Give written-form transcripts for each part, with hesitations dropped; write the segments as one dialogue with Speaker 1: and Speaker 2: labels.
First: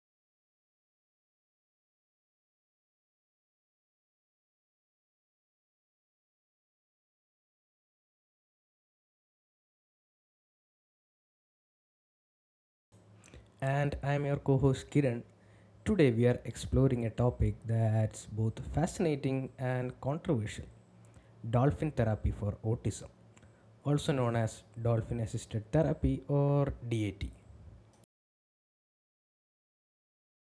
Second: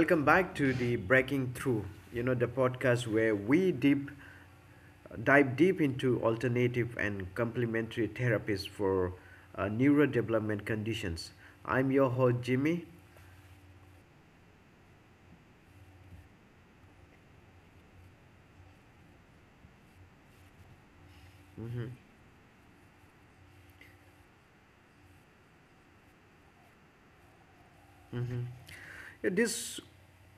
Speaker 1: welcome back to the Breaking Through, the podcast where we deep dive deep into alternative and complementary therapies for neurodevelopment conditions. I'm your host, Jimmy.
Speaker 2: And I'm your co host Kiran. Today we are exploring a topic that's both fascinating and controversial dolphin therapy for autism, also known as dolphin assisted therapy or DAT.
Speaker 1: Mhm. Yeah, this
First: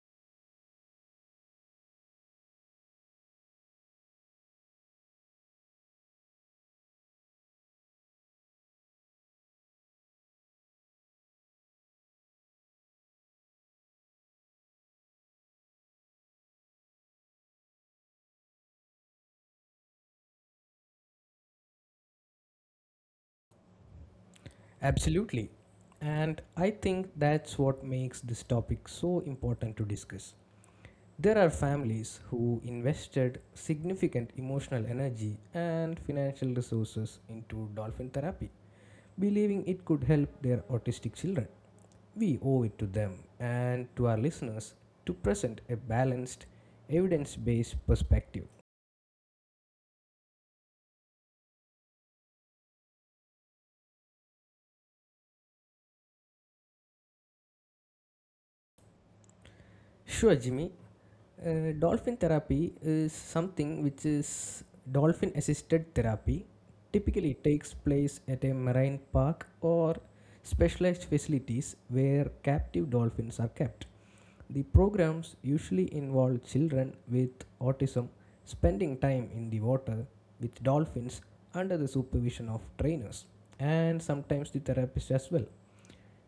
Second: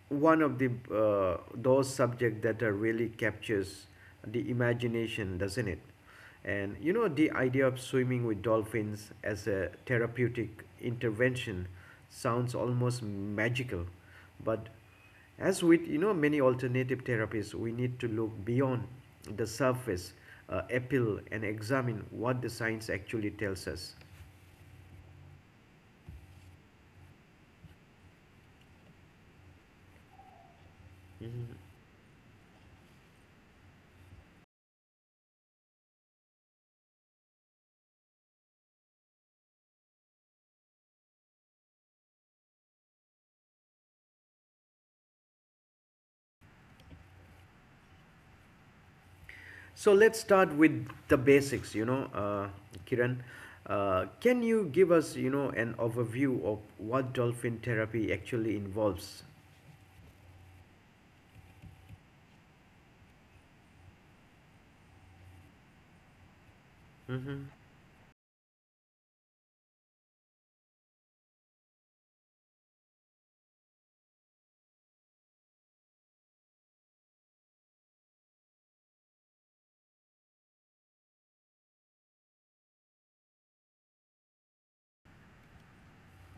Speaker 1: one of the those subject that really captures the imagination, doesn't it? And the idea of swimming with dolphins as a therapeutic intervention sounds almost magical, but as with many alternative therapies, we need to look beyond the surface appeal and examine what the science actually tells us.
Speaker 2: Absolutely. And I think that's what makes this topic so important to discuss. There are families who invested significant emotional energy and financial resources into dolphin therapy, believing it could help their autistic children. We owe it to them and to our listeners to present a balanced, evidence based perspective.
Speaker 1: So let's start with the basics, Kiran. Can you give us, an overview of what dolphin therapy actually involves?
Speaker 2: Sure, Jimmy. Dolphin therapy is something which is dolphin assisted therapy. Typically,
Speaker 1: Hmm.
Speaker 2: takes place at a marine park or specialized facilities where captive dolphins are kept. The programs usually involve children with autism spending time in the water with dolphins under the supervision of trainers and sometimes the therapist as well.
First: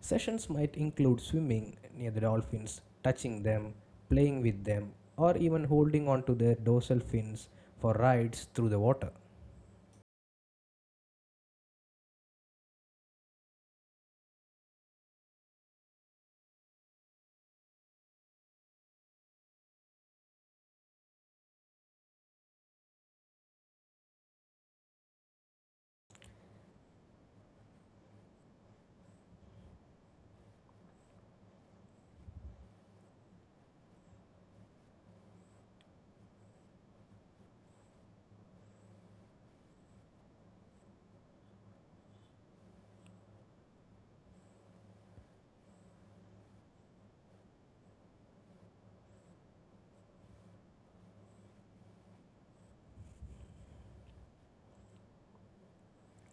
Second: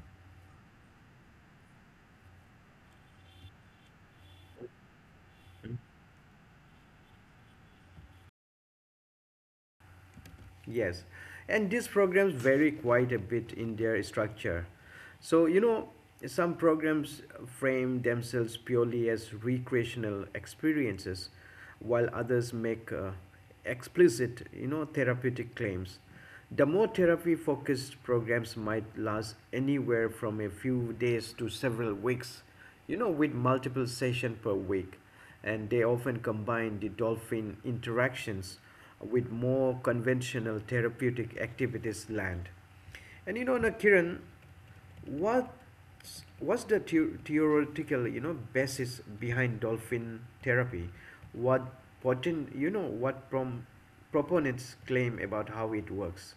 Speaker 2: Sessions might include swimming near the dolphins, touching them, playing with them, or even holding onto their dorsal fins for rides through the water.
Speaker 1: Yes, and these programs vary quite a bit in their structure. So, some programs frame themselves purely as recreational experiences, while others make explicit, therapeutic claims. The more therapy focused programs might last anywhere from a few days to several weeks, with multiple sessions per week. And they often combine the dolphin interactions with more conventional therapeutic activities land. And now, Kiran, what, what's the theoretical, basis behind dolphin therapy? What potent, you know, what prom, proponents claim about how it works?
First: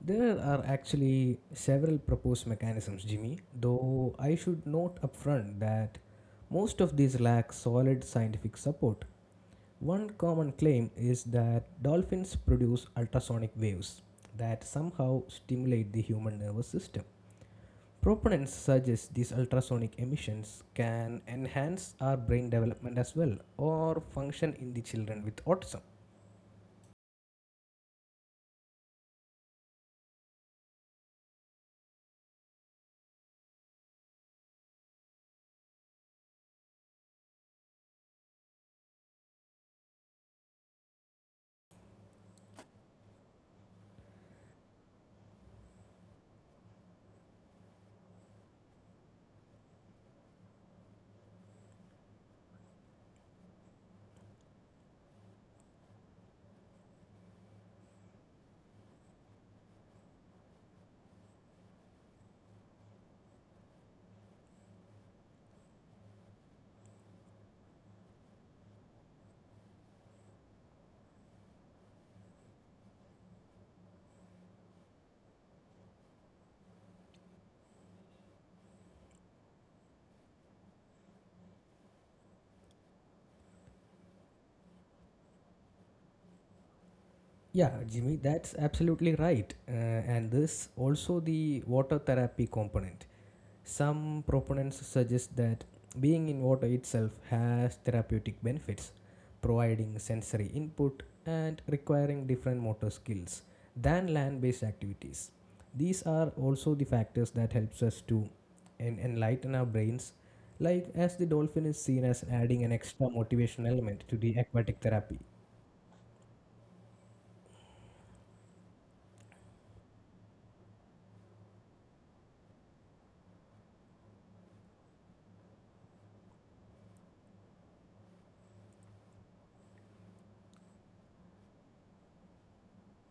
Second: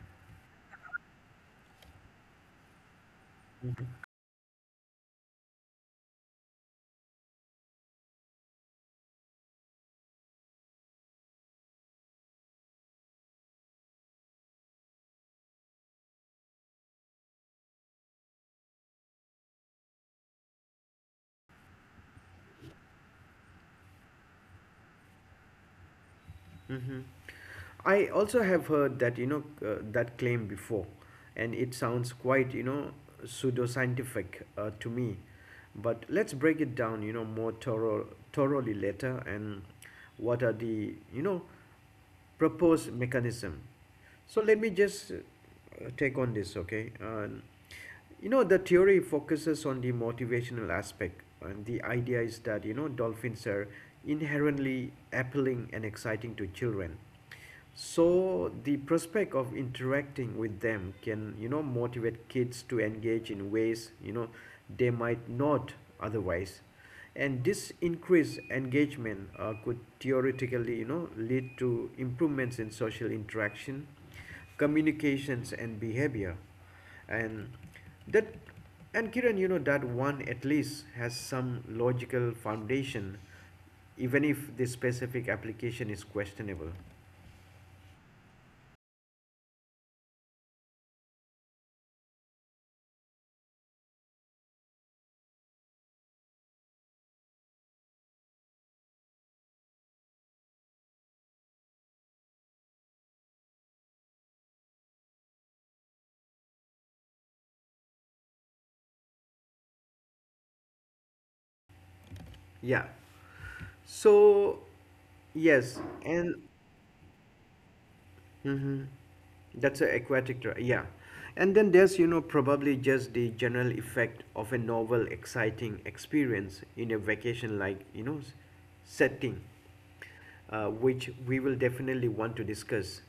Speaker 2: There are actually several proposed mechanisms, Jimmy, though I should note upfront that most of these lack solid scientific support. One common claim is that dolphins produce ultrasonic waves that somehow stimulate the human nervous system. Proponents suggest these ultrasonic emissions can enhance our brain development as well or function in the children with autism.
Speaker 1: Mm-hmm. I also have heard that you know that claim before, and it sounds quite pseudoscientific to me. But let's break it down, thoroughly later. And what are the proposed mechanism? So let me just take on this, okay? The theory focuses on the motivational aspect, and the idea is that dolphins are inherently appealing and exciting to children, so the prospect of interacting with them can motivate kids to engage in ways they might not otherwise, and this increased engagement could theoretically lead to improvements in social interaction, communications and behavior. And that, and Kiran, that one at least has some logical foundation, even if the specific application is questionable.
Speaker 2: Yeah, Jimmy, that's absolutely right. And this also the water therapy component. Some proponents suggest that being in water itself has therapeutic benefits, providing sensory input and requiring different motor skills than land-based activities. These are also the factors that helps us to enlighten our brains, like as the dolphin is seen as adding an
Speaker 1: Yeah.
Speaker 2: extra motivational element to the
Speaker 1: So,
Speaker 2: aquatic therapy.
Speaker 1: yes, and mhm, that's a aquatic, r- yeah. And then there's, probably just the general effect of a novel, exciting experience in a vacation like, setting, which we will definitely want to discuss.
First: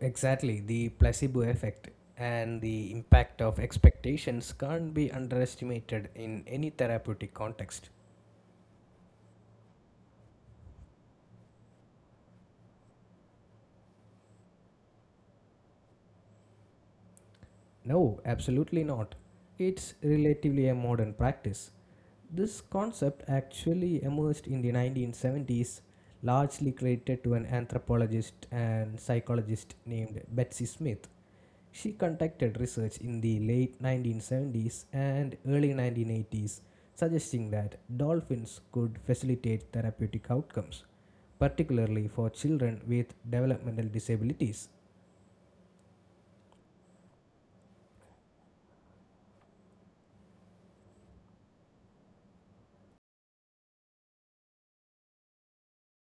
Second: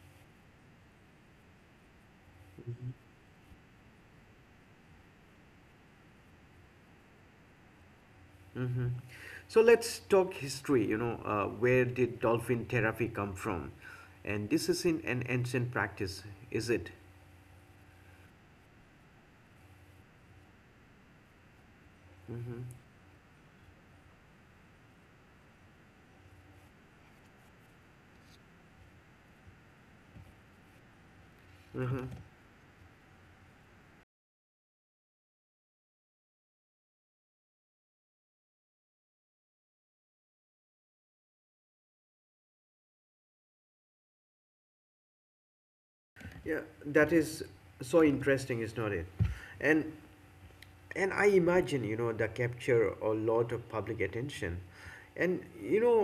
Speaker 2: Exactly, the placebo effect and the impact of expectations can't be underestimated in any therapeutic context.
Speaker 1: Hmm. So let's talk history, where did dolphin therapy come from? And this isn't an ancient practice, is it?
Speaker 2: No, absolutely not. It's relatively a modern practice. This
Speaker 1: Mm-hmm.
Speaker 2: concept actually emerged in the 1970s, largely credited to an anthropologist and psychologist named Betsy Smith. She conducted research in the late 1970s and early 1980s, suggesting that dolphins could facilitate therapeutic outcomes, particularly for children with developmental disabilities.
Speaker 1: Yeah, that is so interesting is not it. And and I imagine that capture a lot of public attention. And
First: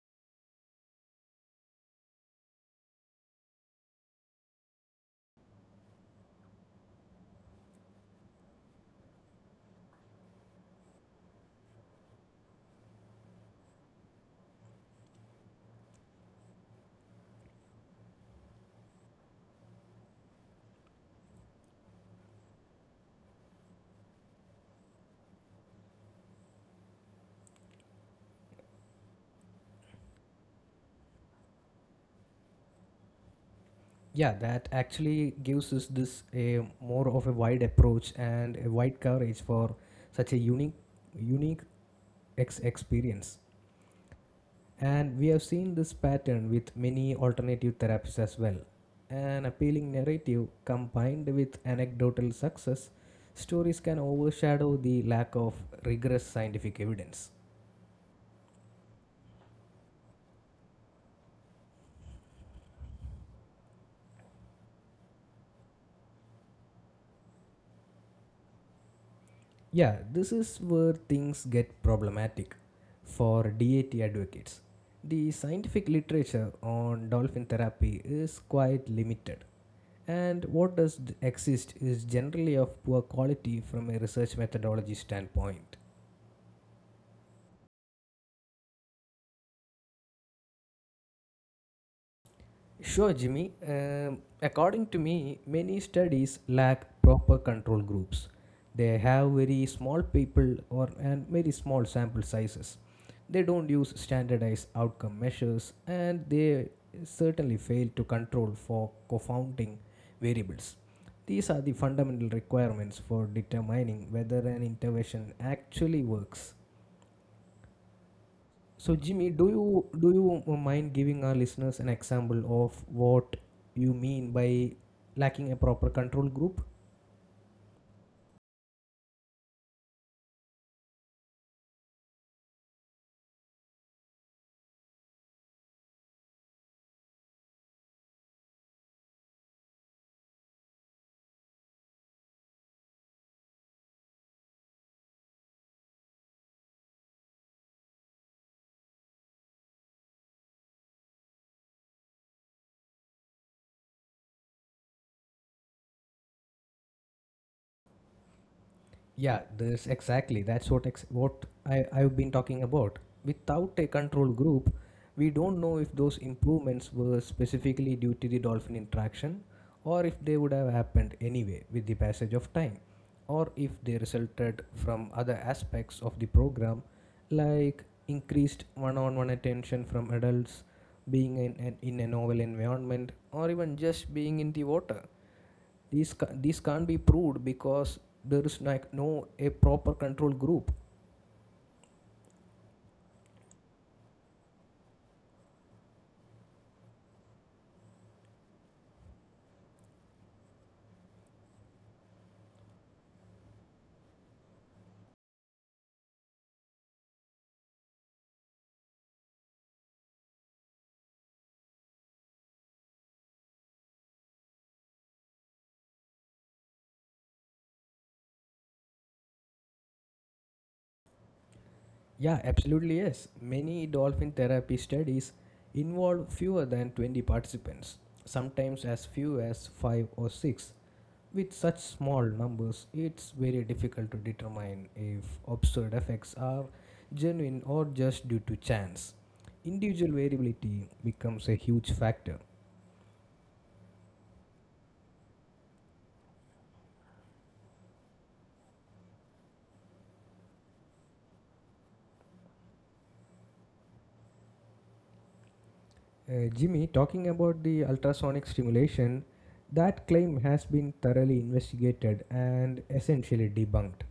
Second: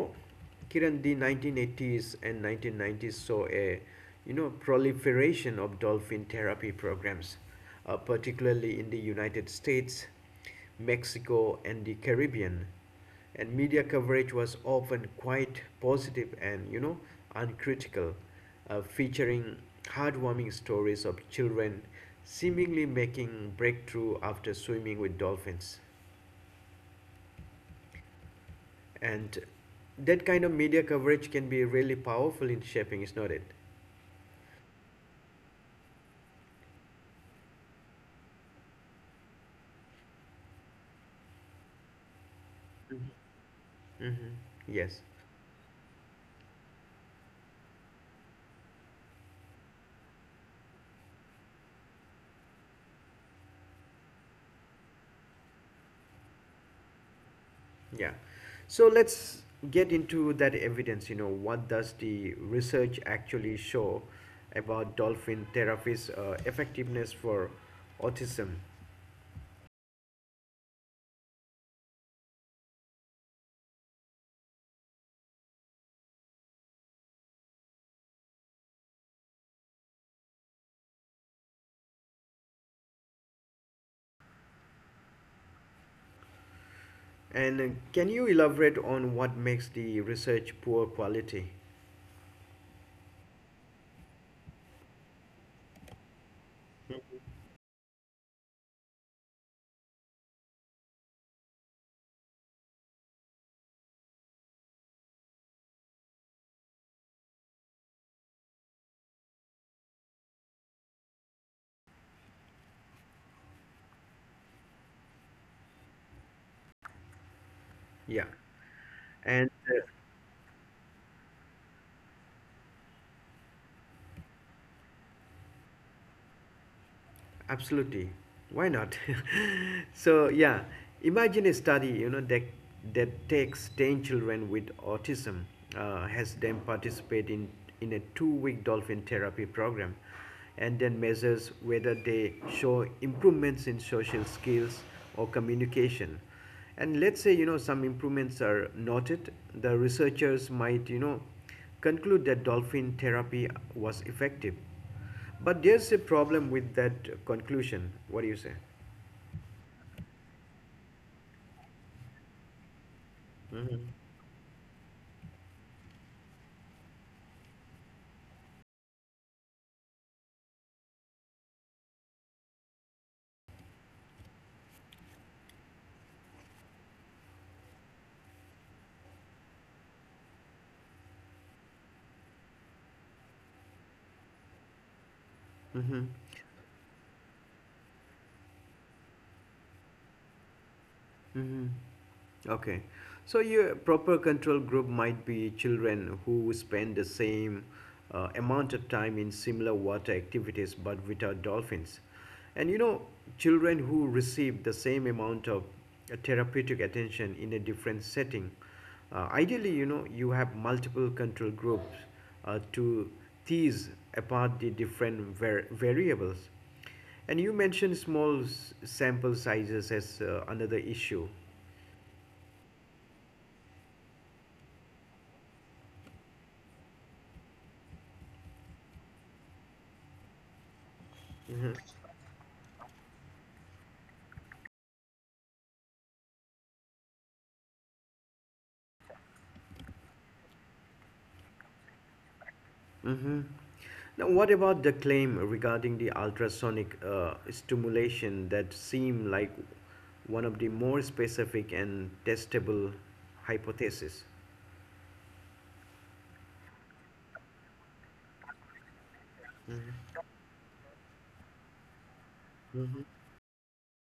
Speaker 1: Kiran, the 1980s and 1990s saw a proliferation of dolphin therapy programs, particularly in the United States, Mexico and the Caribbean. And media coverage was often quite positive and uncritical, featuring heartwarming stories of children seemingly making breakthrough after swimming with dolphins. And that kind of media coverage can be really powerful in shaping, is not it?
Speaker 2: Yeah, that actually gives us this a more of a wide approach and a wide coverage for such a unique, unique ex- experience.
Speaker 1: Mm-hmm. Yes.
Speaker 2: And we have seen this pattern with many alternative therapies as well. An appealing narrative combined with anecdotal success stories can overshadow the lack of rigorous scientific evidence.
Speaker 1: Yeah. So let's get into that evidence. What does the research actually show about dolphin therapy's effectiveness for autism?
Speaker 2: Yeah, this is where things get problematic for DAT advocates. The scientific literature on dolphin therapy is quite limited, and what does exist is generally of poor quality from a research methodology standpoint.
Speaker 1: And can you elaborate on what makes the research poor quality?
Speaker 2: Sure, Jimmy. According to me, many studies lack proper control groups. They have very small people or and very small sample sizes. They don't use standardized outcome measures and they certainly fail to control for confounding variables. These are the fundamental requirements for determining whether an intervention actually works.
Speaker 1: Yeah.
Speaker 2: So, Jimmy, do
Speaker 1: And
Speaker 2: you do you mind giving our listeners an example of what you mean by lacking a proper control group?
Speaker 1: absolutely, why not? So yeah, imagine a study that takes 10 children with autism, has them participate in a 2-week dolphin therapy program, and then measures whether they show improvements in social skills or communication. And let's say some improvements are noted. The researchers might conclude that dolphin therapy was effective. But there's a problem with that conclusion. What do you say?
Speaker 2: Yeah, this exactly. That's what I've been talking about. Without a control group, we don't know if those improvements were specifically due to the dolphin interaction or if they would have happened anyway with the passage of time or if they resulted from other aspects of the program like increased one-on-one attention from adults being in a novel environment or even just being in the water.
Speaker 1: Mm-hmm.
Speaker 2: These can't be proved because there is like no a proper control group.
Speaker 1: Mm-hmm. Okay. So your proper control group might be children who spend the same amount of time in similar water activities but without dolphins. And children who receive the same amount of therapeutic attention in a different setting. Ideally, you have multiple control groups to tease apart the different variables. And you mentioned small sample sizes as another issue.
Speaker 2: Yeah, absolutely yes. Many dolphin therapy studies involve fewer than 20 participants, sometimes as few as 5 or 6. With such small numbers, it's very difficult to determine if observed effects are genuine or just due to chance. Individual variability becomes a huge factor.
Speaker 1: Mm-hmm. Now, what about the claim regarding the ultrasonic stimulation that seem like one of the more specific and testable hypotheses?
Speaker 2: Jimmy, talking about the ultrasonic stimulation, that claim has been thoroughly investigated and essentially debunked.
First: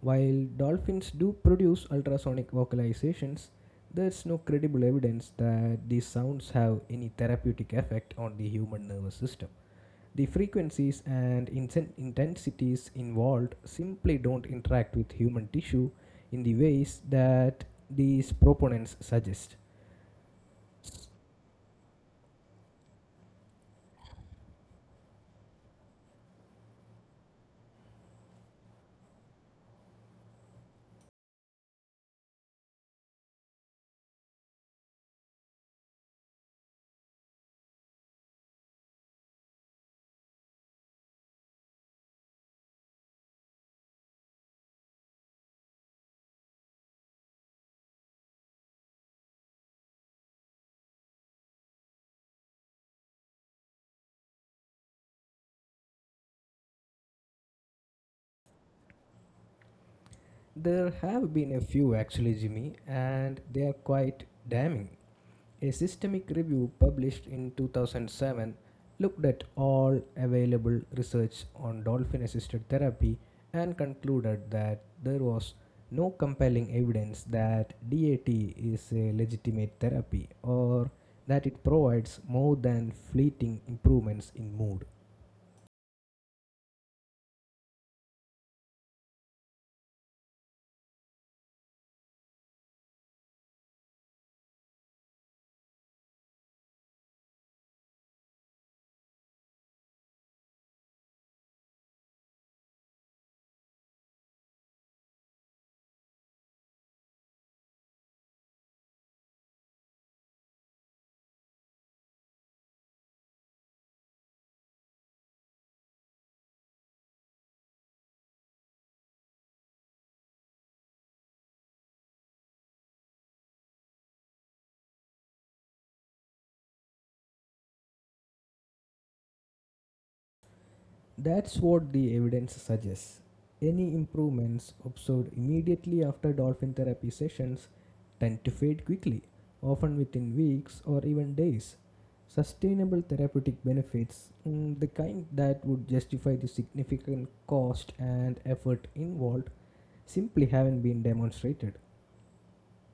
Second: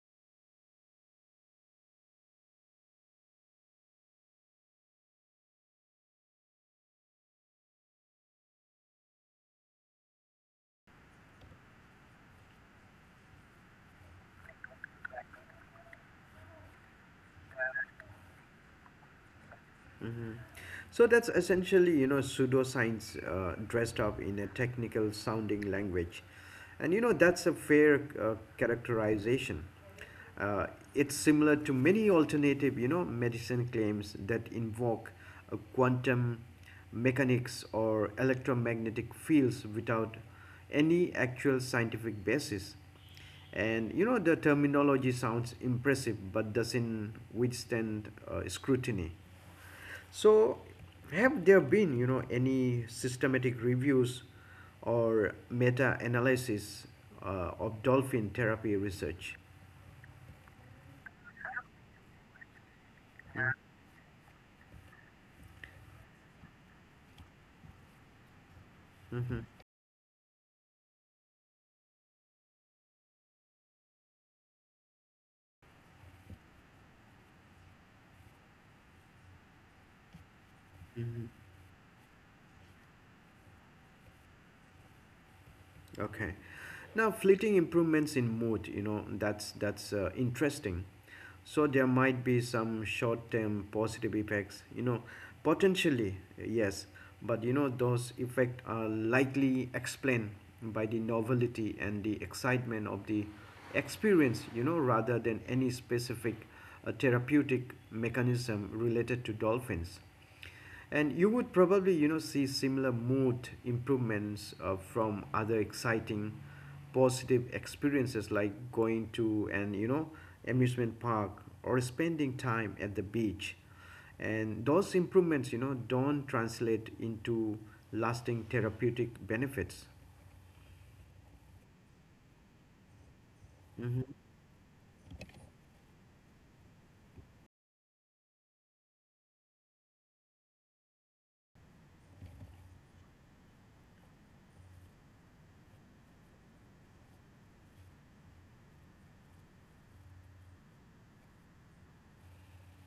Speaker 2: While dolphins do produce ultrasonic vocalizations, there's no credible evidence that these sounds have any therapeutic effect on the human nervous system. The frequencies and intensities involved simply don't interact with human tissue in the ways that these proponents suggest.
Speaker 1: So that's essentially, pseudoscience dressed up in a technical sounding language. And, that's a fair characterization. Uh, it's similar to many alternative, medicine claims that invoke quantum mechanics or electromagnetic fields without any actual scientific basis. And the terminology sounds impressive but doesn't withstand scrutiny. So, have there been, any systematic reviews or meta-analysis of dolphin therapy research?
Speaker 2: There have been a few actually, Jimmy, and they are quite damning. A systemic review published in 2007 looked at all available research on dolphin assisted therapy and concluded that there was no compelling evidence that DAT is a legitimate therapy or that it provides more than fleeting improvements in mood.
Speaker 1: Okay. Now, fleeting improvements in mood, that's interesting. So there might be some short-term positive effects, potentially, yes, but those effects are likely explained by the novelty and the excitement of the experience, rather than any specific therapeutic mechanism related to dolphins. And you would probably, see similar mood improvements from other exciting, positive experiences like going to an, amusement park or spending time at the beach. And those improvements, don't translate into lasting therapeutic benefits.
Speaker 2: That's what the evidence suggests. Any improvements observed immediately after dolphin therapy sessions tend to fade quickly, often within weeks or even days. Sustainable therapeutic benefits, the kind that would justify the significant cost and effort involved, simply haven't been demonstrated.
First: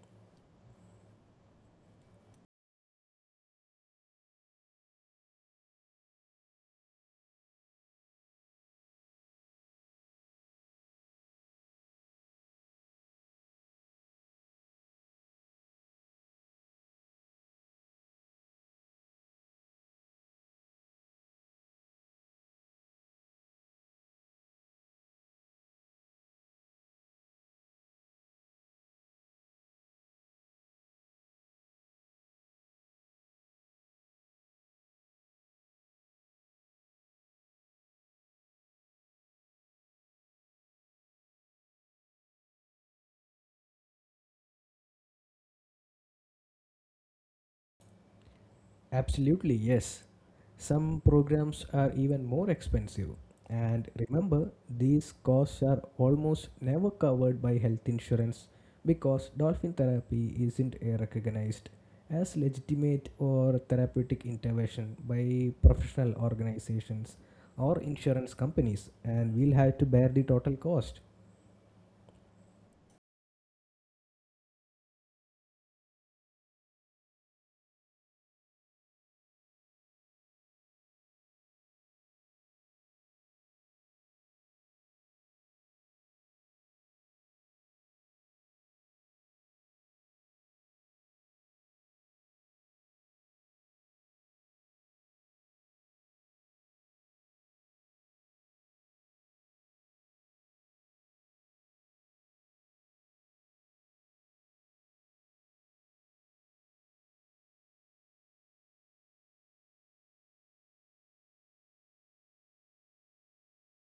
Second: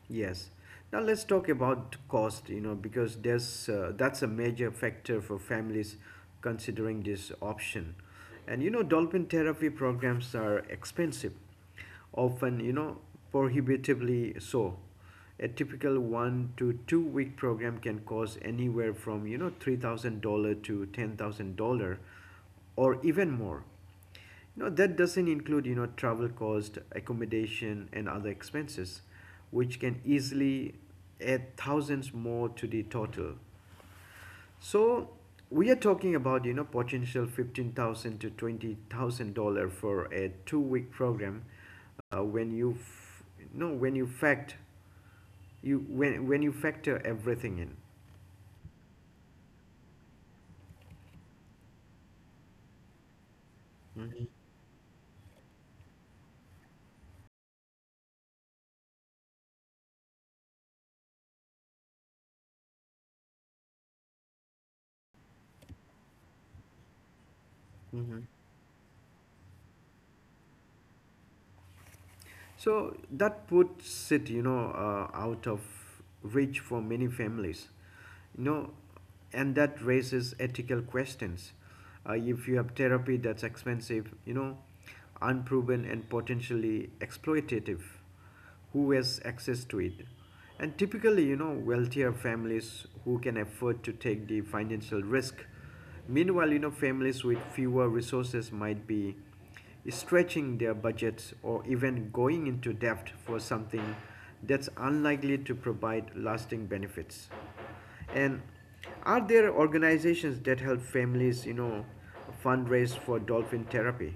Speaker 1: Yes. Now let's talk about cost, because there's that's a major factor for families considering this option. And dolphin therapy programs are expensive, often, prohibitively so. A typical 1 to 2 week program can cost anywhere from, $3,000 to $10,000 or even more. That doesn't include, travel cost, accommodation, and other expenses, which can easily add thousands more to the total. So we are talking about, potential $15,000 to $20,000 for a 2-week program, when you, f- no, when you fact, you when you factor everything
Speaker 2: Absolutely, yes. Some programs are even more expensive. And
Speaker 1: in.
Speaker 2: remember, these costs are almost never covered by health insurance because dolphin therapy isn't recognized as legitimate or therapeutic intervention by professional organizations or
Speaker 1: Hmm.
Speaker 2: insurance companies, and we'll have to bear the total cost.
Speaker 1: So that puts it, out of reach for many families. you know and that raises ethical questions, if you have therapy that's expensive, unproven and potentially exploitative, who has access to it? And typically, wealthier families who can afford to take the financial risk. Meanwhile, families with fewer resources might be stretching their budgets or even going into debt for something that's unlikely to provide lasting benefits. And are there organizations that help families, fundraise for dolphin therapy?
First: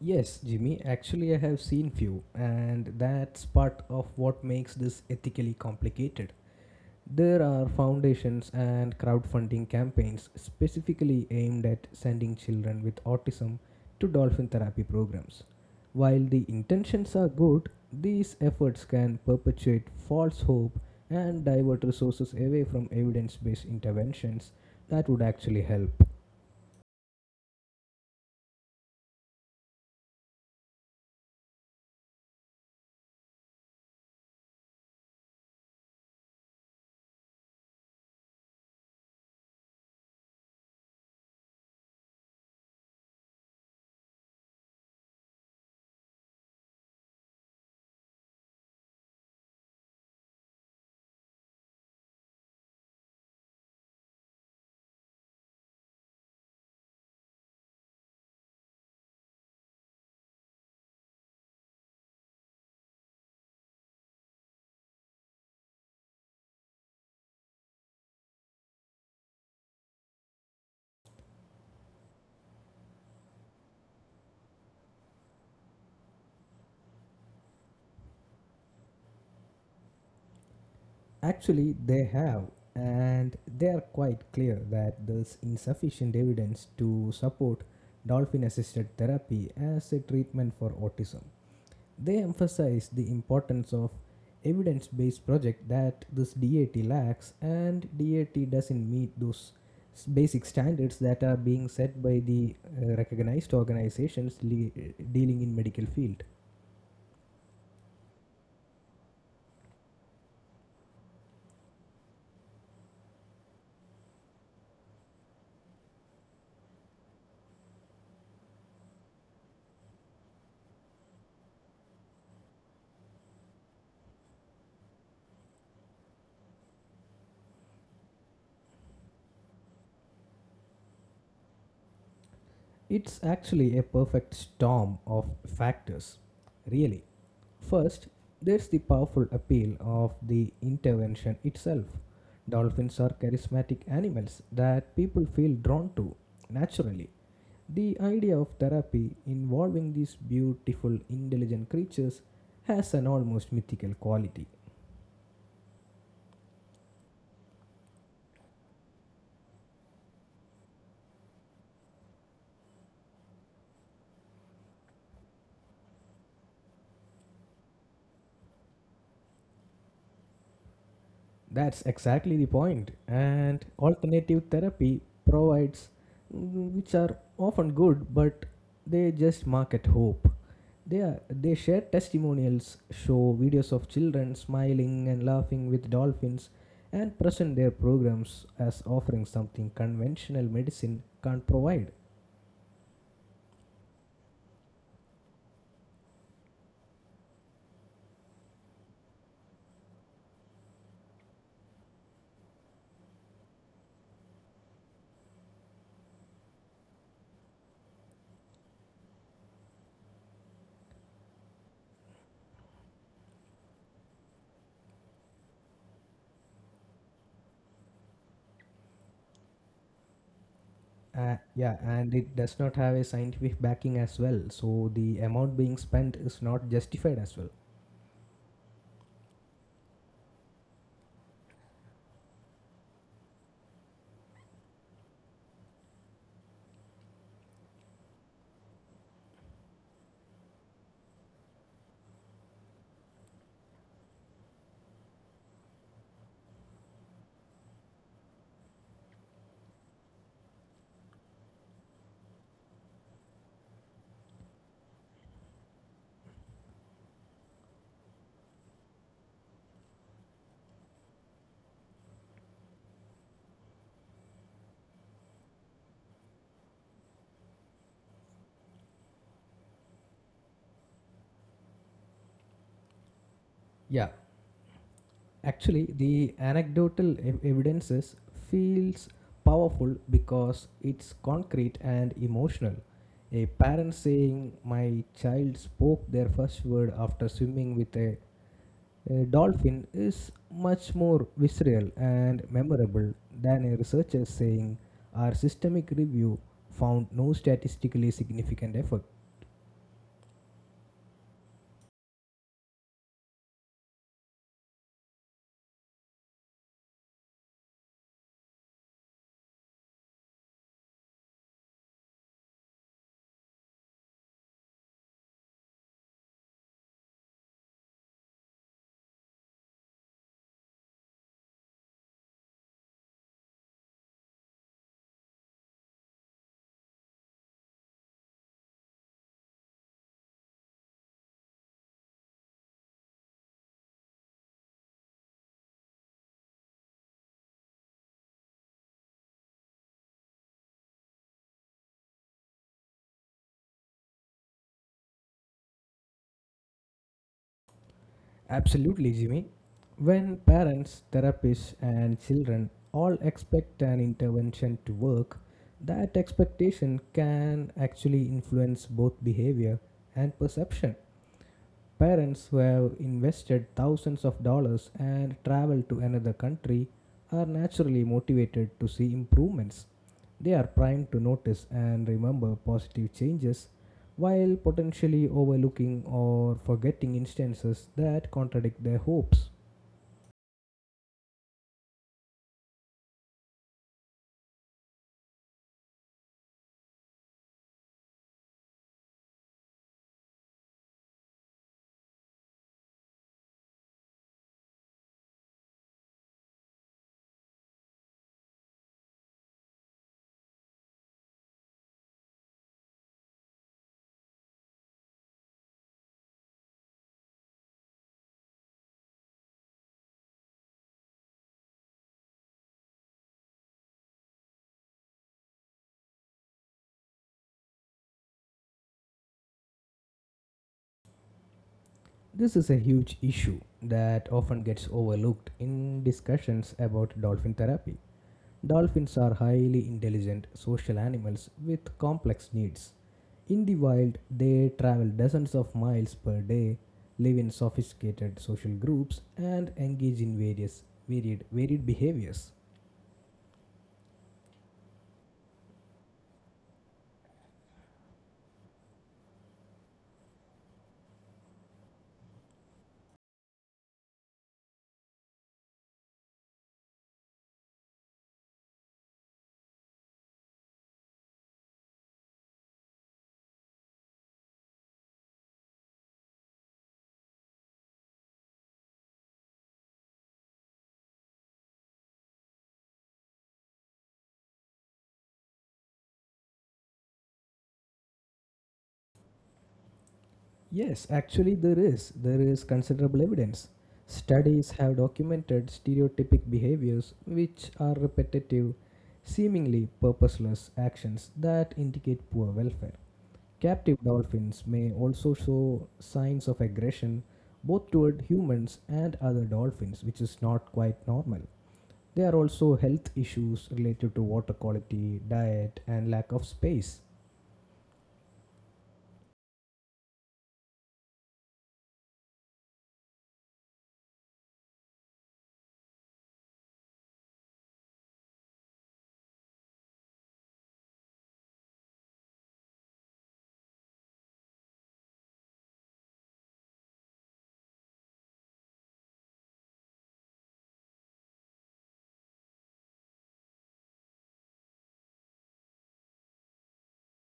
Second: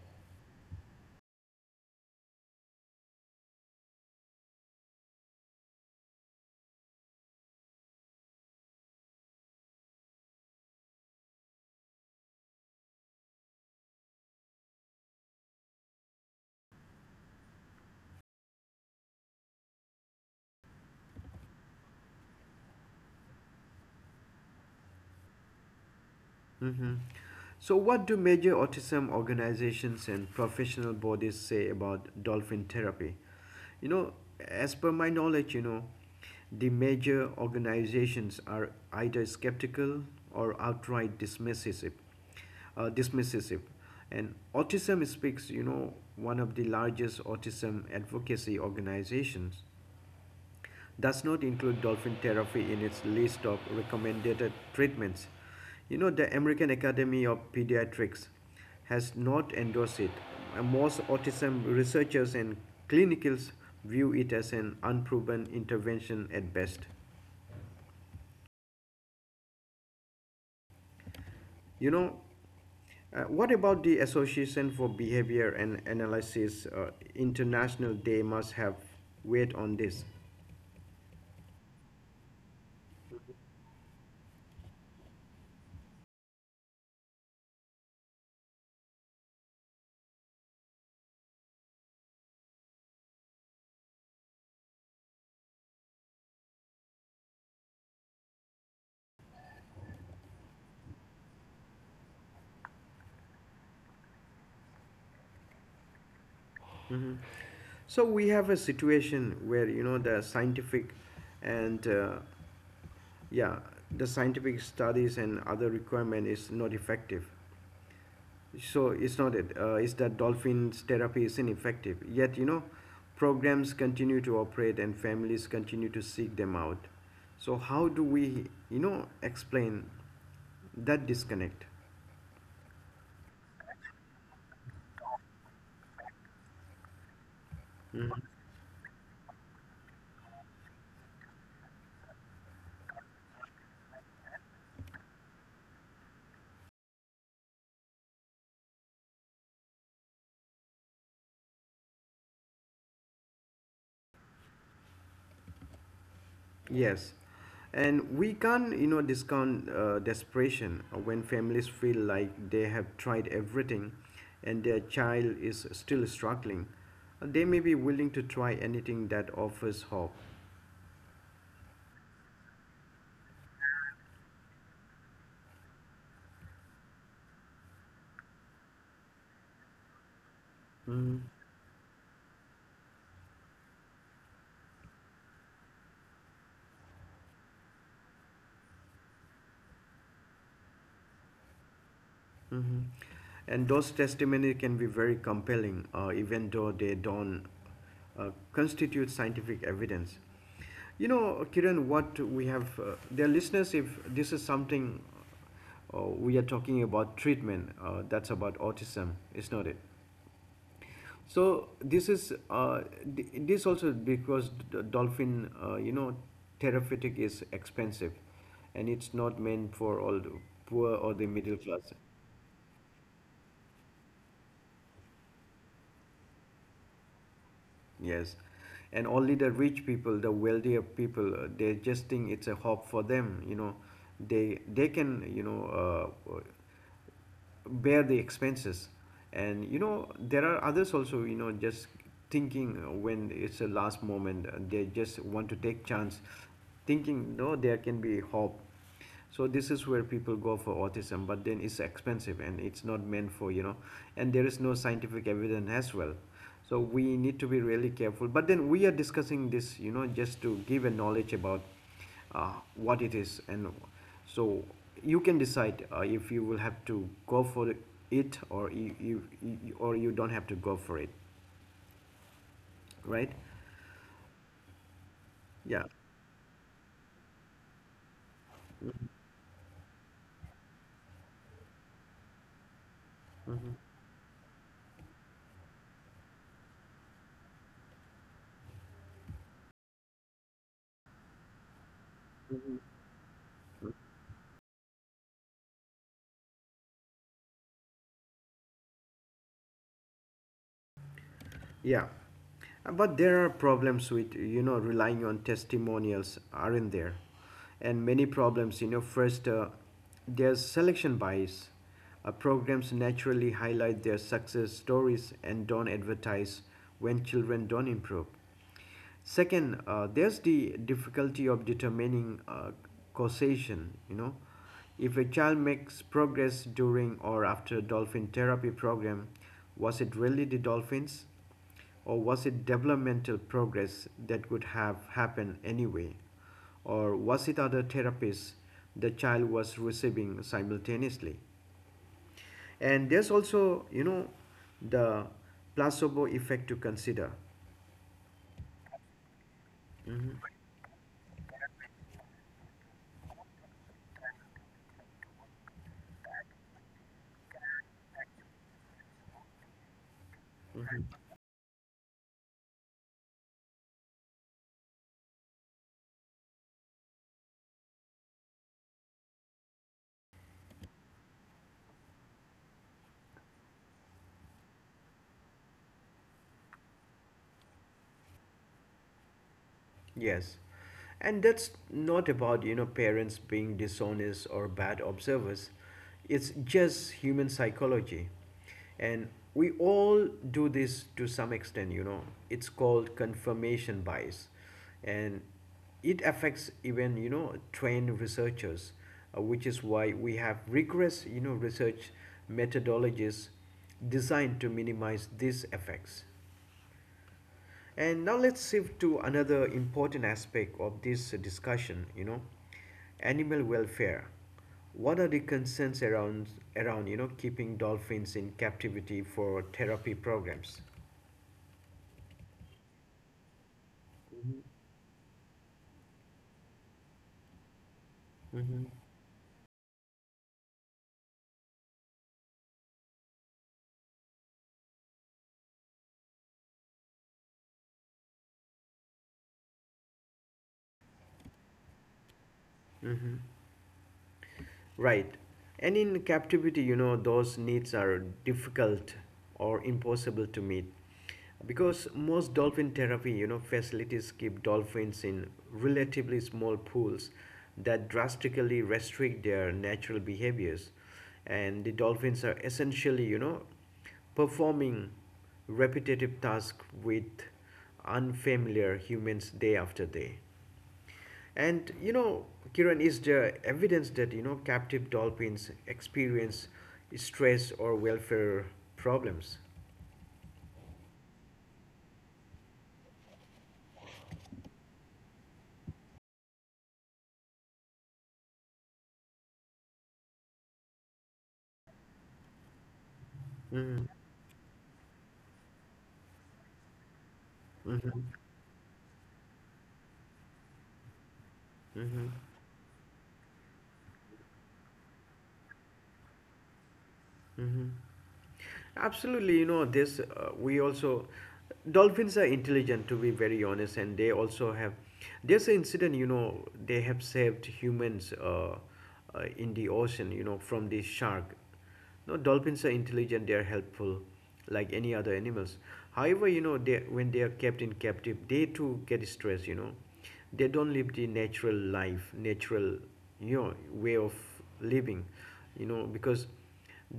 Speaker 2: Yes, Jimmy, actually, I have seen few, and that's part of what makes this ethically complicated. There are foundations and crowdfunding campaigns specifically aimed at sending children with autism to dolphin therapy programs. While the intentions are good, these efforts can perpetuate false hope and divert resources away from evidence based interventions that would actually help.
Speaker 1: Hmm. So, what do major autism organizations and professional bodies say about dolphin therapy? You know, as per my knowledge, the major organizations are either skeptical or outright dismissive. Dismisses And Autism Speaks, one of the largest autism advocacy organizations, does not include dolphin therapy in its list of recommended treatments. The American Academy of Pediatrics has not endorsed it. Most autism researchers and clinicals view it as an unproven intervention at best. You know, what about the Association for Behavior and Analysis International? They must have weight on this.
Speaker 2: Actually, they have, and they are quite clear that there's insufficient evidence to support dolphin assisted therapy as a treatment for autism. They emphasize the importance of evidence based project that this DAT lacks and DAT doesn't meet those basic standards that are being set by the recognized organizations le- dealing in medical field.
Speaker 1: Mhm. So we have a situation where the scientific and yeah the scientific studies and other requirement is not effective. So it's not it's that dolphins therapy is ineffective. Yet programs continue to operate and families continue to seek them out. So how do we explain that disconnect?
Speaker 2: It's actually a perfect storm of factors, really. First, there's the powerful appeal of the intervention itself. Dolphins are charismatic animals that people feel drawn to naturally. The idea of therapy involving these beautiful, intelligent creatures has an almost mythical quality.
Speaker 1: Yes, and we can't, discount desperation when families feel like they have tried everything and their child is still struggling. They may be willing to try anything that offers hope.
Speaker 2: That's exactly the point. And alternative therapy provides, which are often good, but they just market hope. They, are,
Speaker 1: Mhm.
Speaker 2: they share testimonials, show videos of children smiling and laughing with dolphins, and present their programs as offering something conventional medicine can't provide.
Speaker 1: Hmm. And those testimony can be very compelling, even though they don't uh, constitute scientific evidence. You know, Kiran, what we have, dear listeners, if this is something we are talking about treatment, that's about autism, is not it? So this is uh, this also because dolphin, uh, you know, therapeutic is expensive, and it's not meant for all the poor or
Speaker 2: Uh,
Speaker 1: the middle
Speaker 2: yeah,
Speaker 1: class.
Speaker 2: and it does not have a scientific backing as well, so the amount being spent is not justified as well.
Speaker 1: Yes. And only the rich people, the wealthier people, they just think it's a hope for them, They can, bear the expenses. And there are others also just thinking when it's a last moment, they just want to take chance, thinking no there can be hope. So this is where people go for autism, but then it's expensive and it's not meant for and there is no scientific evidence as well. So we need to be really careful, but then we are discussing this just to give a knowledge about what it is. And so you can decide if you will have to go for it, or you or you don't have to go for it, right?
Speaker 2: Yeah, actually,
Speaker 1: Yeah.
Speaker 2: the anecdotal evidences feels powerful because it's concrete and emotional. A parent saying, "My child spoke their first word after swimming with a A dolphin is much more visceral and memorable than a researcher saying our systemic review found no statistically significant effect.
Speaker 1: Yeah, but there are problems with relying on testimonials, aren't there? And many problems, First, there's selection bias. Programs naturally highlight their success stories and don't advertise when children don't improve. Second, there's the difficulty of determining causation. You know, if a child makes progress during or after dolphin therapy program, was it really the dolphins or was it developmental progress that could have happened anyway? Or was it other therapies the child was receiving simultaneously? And there's also, the placebo effect to consider.
Speaker 2: Absolutely, Jimmy. When parents, therapists, and children all expect an intervention to work, that expectation can actually influence both behavior and perception. Parents who have invested thousands of dollars and traveled to another country are naturally motivated to see improvements. They are primed to notice and remember positive changes while potentially overlooking or forgetting instances that contradict their hopes.
Speaker 1: Yes. And that's not about, you know, parents being dishonest or bad observers. It's just human psychology. And we all do this to some extent. It's called confirmation bias. And it affects even trained researchers, which is why we have rigorous research methodologies designed to minimize these effects. And now let's shift to another important aspect of this discussion, you know, animal welfare. What are the concerns around you know, keeping dolphins in captivity for therapy programs?
Speaker 2: This is a huge issue that often gets overlooked in discussions about dolphin therapy. Dolphins are highly intelligent social animals with complex needs. In the wild, they travel dozens of miles per day, live in sophisticated social groups, and engage in various varied behaviors.
Speaker 1: Right. And in captivity, you know, those needs are difficult or impossible to meet because most dolphin therapy, you know, facilities keep dolphins in relatively small pools that drastically restrict their natural behaviors. And the dolphins are essentially, you know, performing repetitive tasks with unfamiliar humans day after day. And you know, Kiran, is there evidence that you know captive dolphins experience stress or welfare problems?
Speaker 2: Yes, actually there is considerable evidence. Studies have documented stereotypic behaviors which are repetitive, seemingly purposeless actions that indicate poor welfare. Captive
Speaker 1: Mm-hmm.
Speaker 2: dolphins may also show signs of aggression both toward humans and other dolphins, which is not quite normal. There
Speaker 1: Mm-hmm.
Speaker 2: are also health issues related to water quality, diet, and lack of space.
Speaker 1: Mm-hmm. Absolutely, you know, this we also dolphins are intelligent to be very honest, and they also have. There's an incident, you know, they have saved humans in the ocean, you know, from this shark. No, dolphins are intelligent, they are helpful like any other animals. However, you know, they when they are kept in captive, they too get stressed, you know they don't live the natural life natural you know way of living, you know because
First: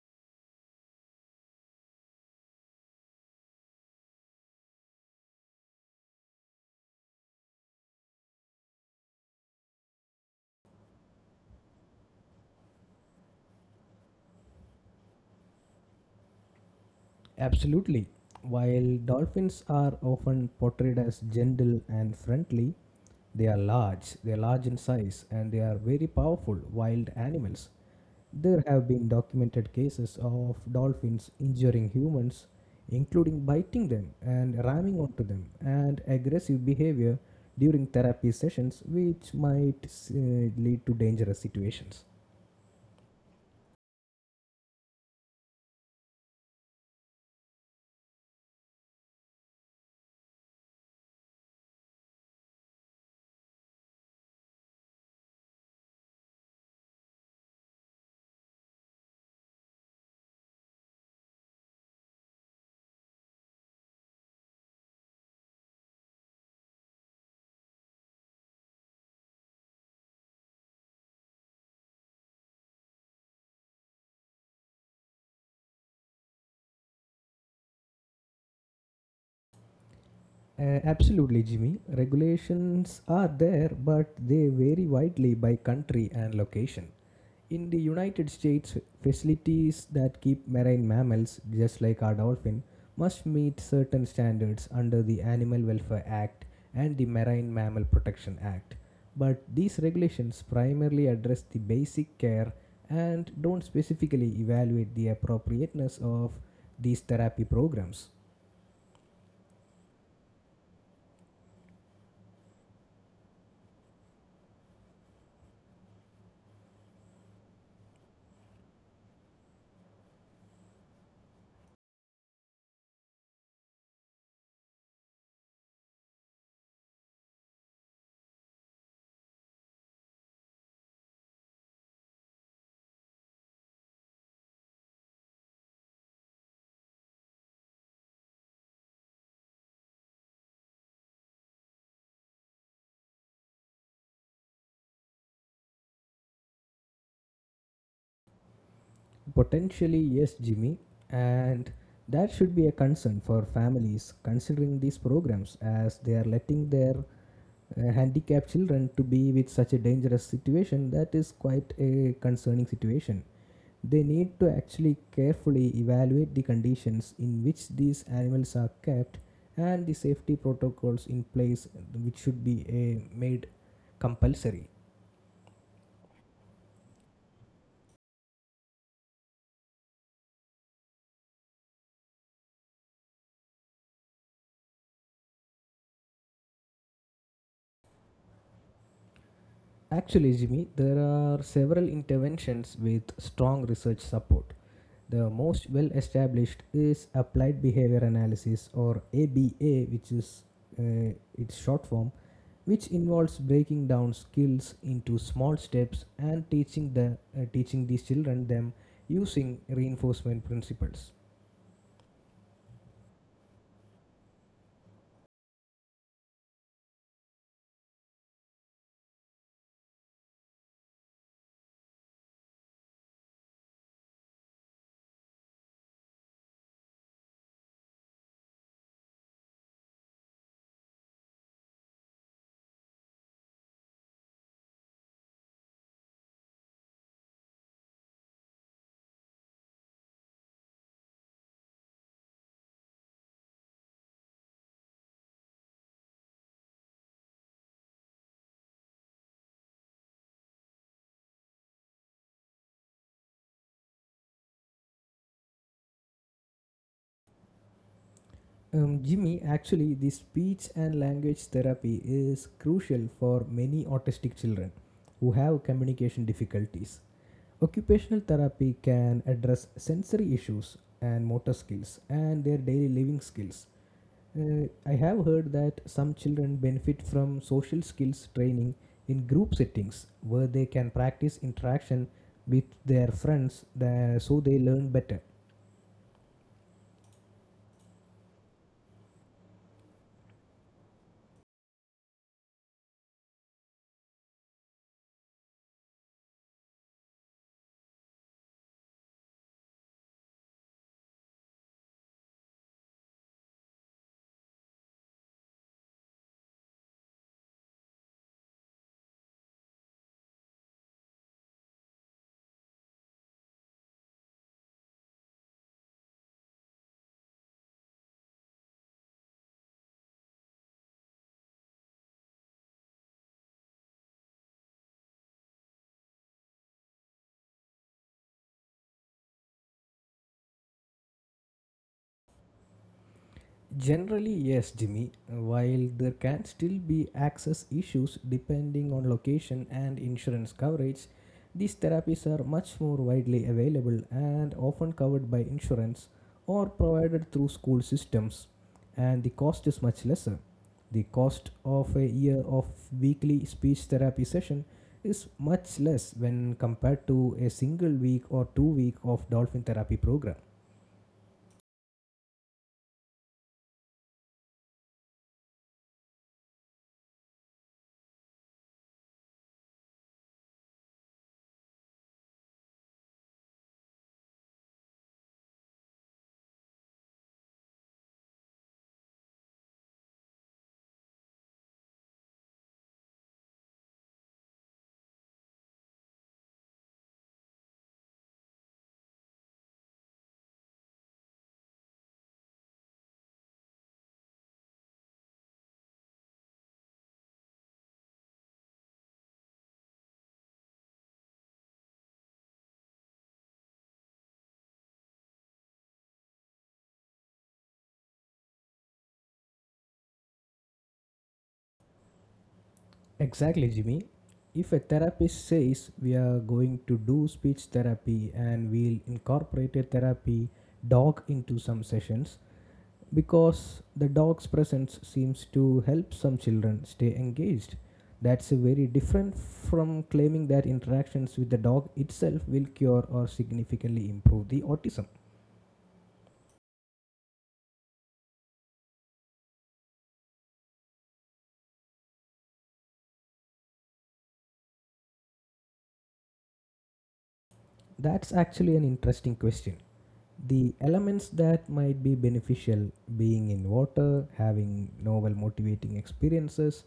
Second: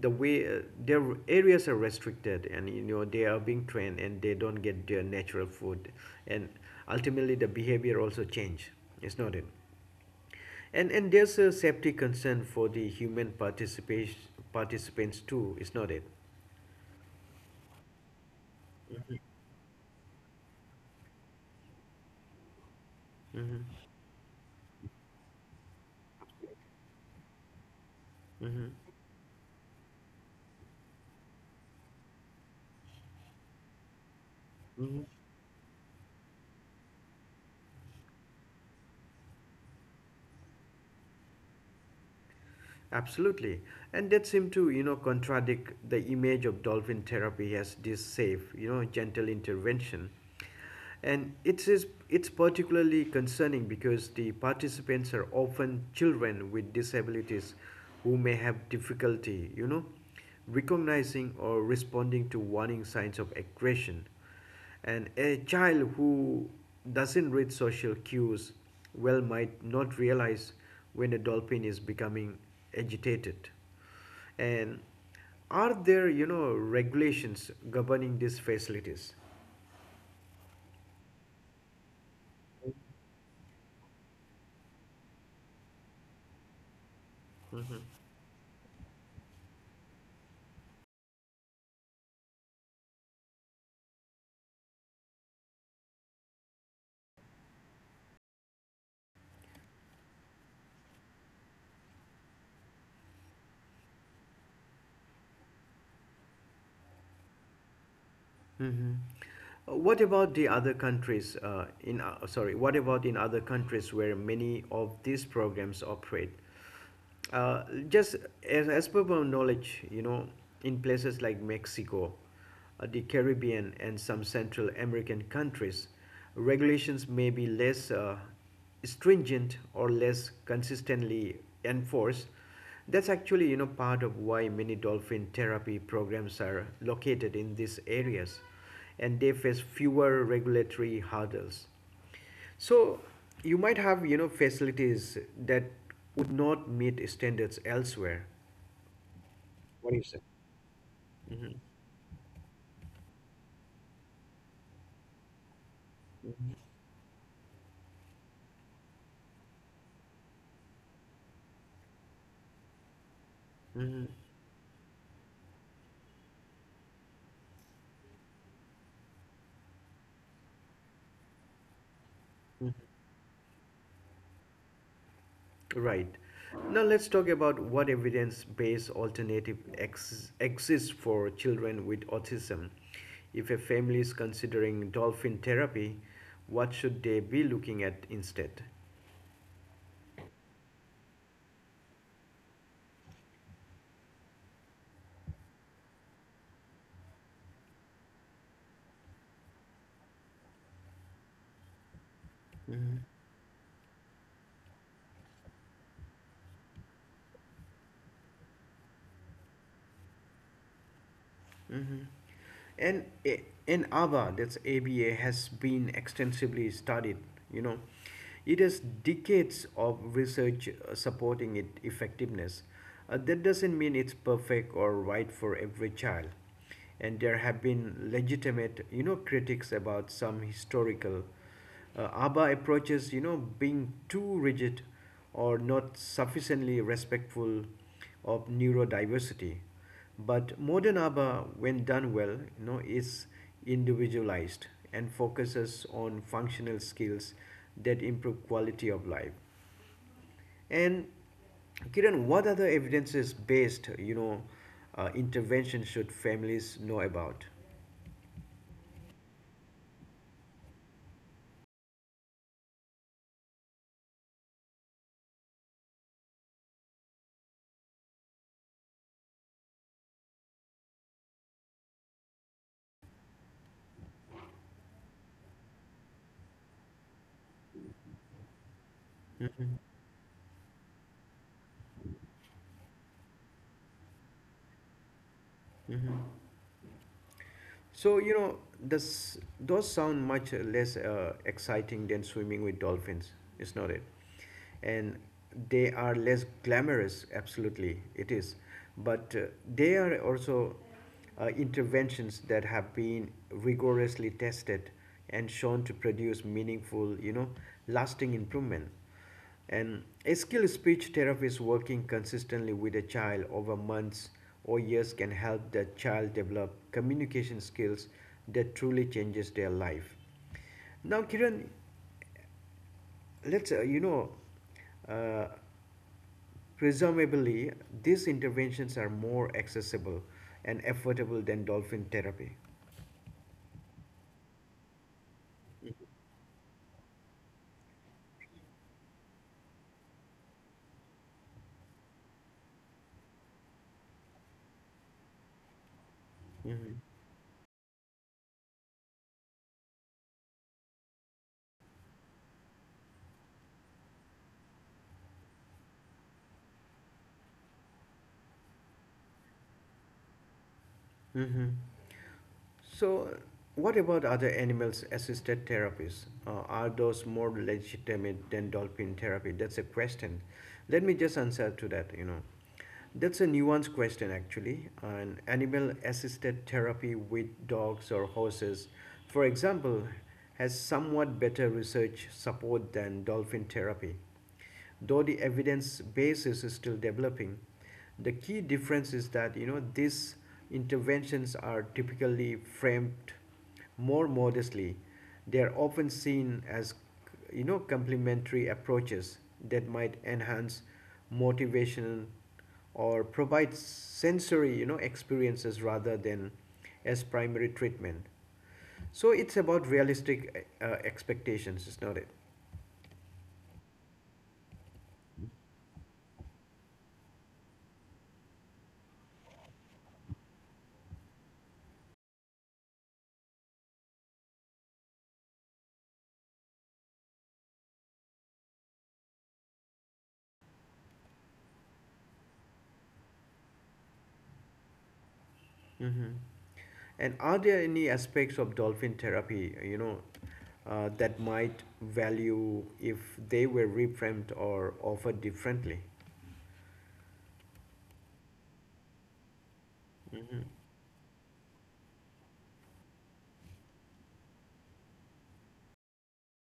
Speaker 1: the way their areas are restricted, and you know they are being trained and they don't get their natural food, and ultimately the behavior also change it's not it And there's a safety concern for the human participation participants too, it's not it
Speaker 2: Absolutely. While dolphins are often portrayed as gentle and friendly,
Speaker 1: mm-hmm.
Speaker 2: they are large in size, and they are very powerful wild animals. There have been documented cases of dolphins injuring humans, including biting them and ramming
Speaker 1: Mm-hmm.
Speaker 2: onto them, and aggressive behavior during therapy sessions, which might lead to dangerous situations.
Speaker 1: Absolutely. And that seemed to, you know, contradict the image of dolphin therapy as this safe, you know, gentle intervention. And it's particularly concerning because the participants are often children with disabilities who may have difficulty, you know, recognizing or responding to warning signs of aggression. And a child who doesn't read social cues well might not realize when a dolphin is becoming agitated. And are there, you know, regulations governing these facilities?
Speaker 2: Absolutely, Jimmy. Regulations are there, but they vary widely by country and location. In the United States, facilities that keep marine mammals, just like our dolphin, must meet certain standards under the Animal Welfare Act and the Marine Mammal Protection Act. But these regulations primarily address the basic care and don't specifically evaluate the appropriateness of these therapy programs.
Speaker 1: Mm-hmm. What about the other countries in sorry, what about in other countries where many of these programs operate? Just as per my knowledge, you know, in places like Mexico, the Caribbean, and some Central American countries, regulations may be less stringent or less consistently enforced. That's actually, you know, part of why many dolphin therapy programs are located in these areas and they face fewer regulatory hurdles. So you might have you know facilities that would not meet standards elsewhere. What
Speaker 2: Potentially,
Speaker 1: do you say?
Speaker 2: yes, Jimmy,
Speaker 1: Hmm.
Speaker 2: and that should be a concern for families considering these programs as they are letting their handicapped children to be with such a dangerous situation that is quite a concerning situation. They
Speaker 1: Hmm.
Speaker 2: need to actually carefully evaluate the conditions in which these animals are kept and the safety protocols in place which should be
Speaker 1: Hmm.
Speaker 2: made compulsory.
Speaker 1: Right. Now let's talk about what evidence-based alternative exists for children with autism. If a family is considering dolphin therapy, what should they be looking at instead?
Speaker 2: Actually, Jimmy, there are several interventions with strong research support. The most well established is applied behavior analysis or ABA, which is uh, its short form, which
Speaker 1: Mm-hmm.
Speaker 2: involves breaking down skills into small steps and teaching the teaching these children them using reinforcement principles.
Speaker 1: Mm-hmm. And ABBA, that's ABA, has been extensively studied. You know, it has decades of research supporting its effectiveness. That doesn't mean it's perfect or right for every child. And there have been legitimate, you know, critics about some historical ABBA approaches, you know, being too rigid or not sufficiently respectful of neurodiversity. But modern ABBA, when done well, you know, is individualized and focuses on functional skills that improve quality of life. And Kiran, what other evidence-based, you know, intervention should families know about?
Speaker 2: Jimmy, actually, the speech and language therapy is crucial for many autistic children who have communication difficulties. Occupational therapy can address sensory issues and motor skills and their daily living skills. I have heard that some children benefit from social skills training in group
Speaker 1: Hmm.
Speaker 2: settings where they can practice interaction with their friends so they learn better.
Speaker 1: Hmm. So you know, this those sound much less exciting than swimming with dolphins. It's not it, and they are less glamorous. Absolutely, it is, but they are also interventions that have been rigorously tested and shown to produce meaningful, you know, lasting improvement. And a skilled speech therapist working consistently with a child over months or years can help the child develop communication skills that truly changes their life. Now, Kiran, let's uh, presumably these interventions are more accessible and affordable than dolphin therapy.
Speaker 2: Generally, yes, Jimmy. While there can still be access issues depending on location and insurance coverage, these therapies are much more widely available and often covered by insurance or
Speaker 1: Mm-hmm.
Speaker 2: provided through school systems, and the cost is much lesser. The cost of a year of weekly speech therapy session is much less when compared to a single week or 2 week of dolphin therapy program.
Speaker 1: Mm-hmm. So, what about other animals assisted therapies? Are those more legitimate than dolphin therapy? That's a question. Let me just answer to that, you know. That's a nuanced question actually. An animal assisted therapy with dogs or horses, for example, has somewhat better research support than dolphin therapy, though the evidence basis is still developing. The key difference is that you know these interventions are typically framed more modestly. They are often seen as you know complementary approaches that might enhance motivation or provide sensory you know experiences rather than as primary treatment. So it's about realistic expectations, is not it?
Speaker 2: Exactly, Jimmy. If a therapist says we are going to do speech therapy and we'll incorporate a therapy dog into some sessions because the dog's presence seems to help some children stay engaged, that's a very different from claiming that interactions with the dog itself will cure or significantly improve the autism.
Speaker 1: Mm-hmm. And are there any aspects of dolphin therapy, you know, that might value if they were reframed or offered differently?
Speaker 2: That's actually an interesting question. The
Speaker 1: Hmm.
Speaker 2: elements that might be beneficial, being in water, having novel motivating experiences,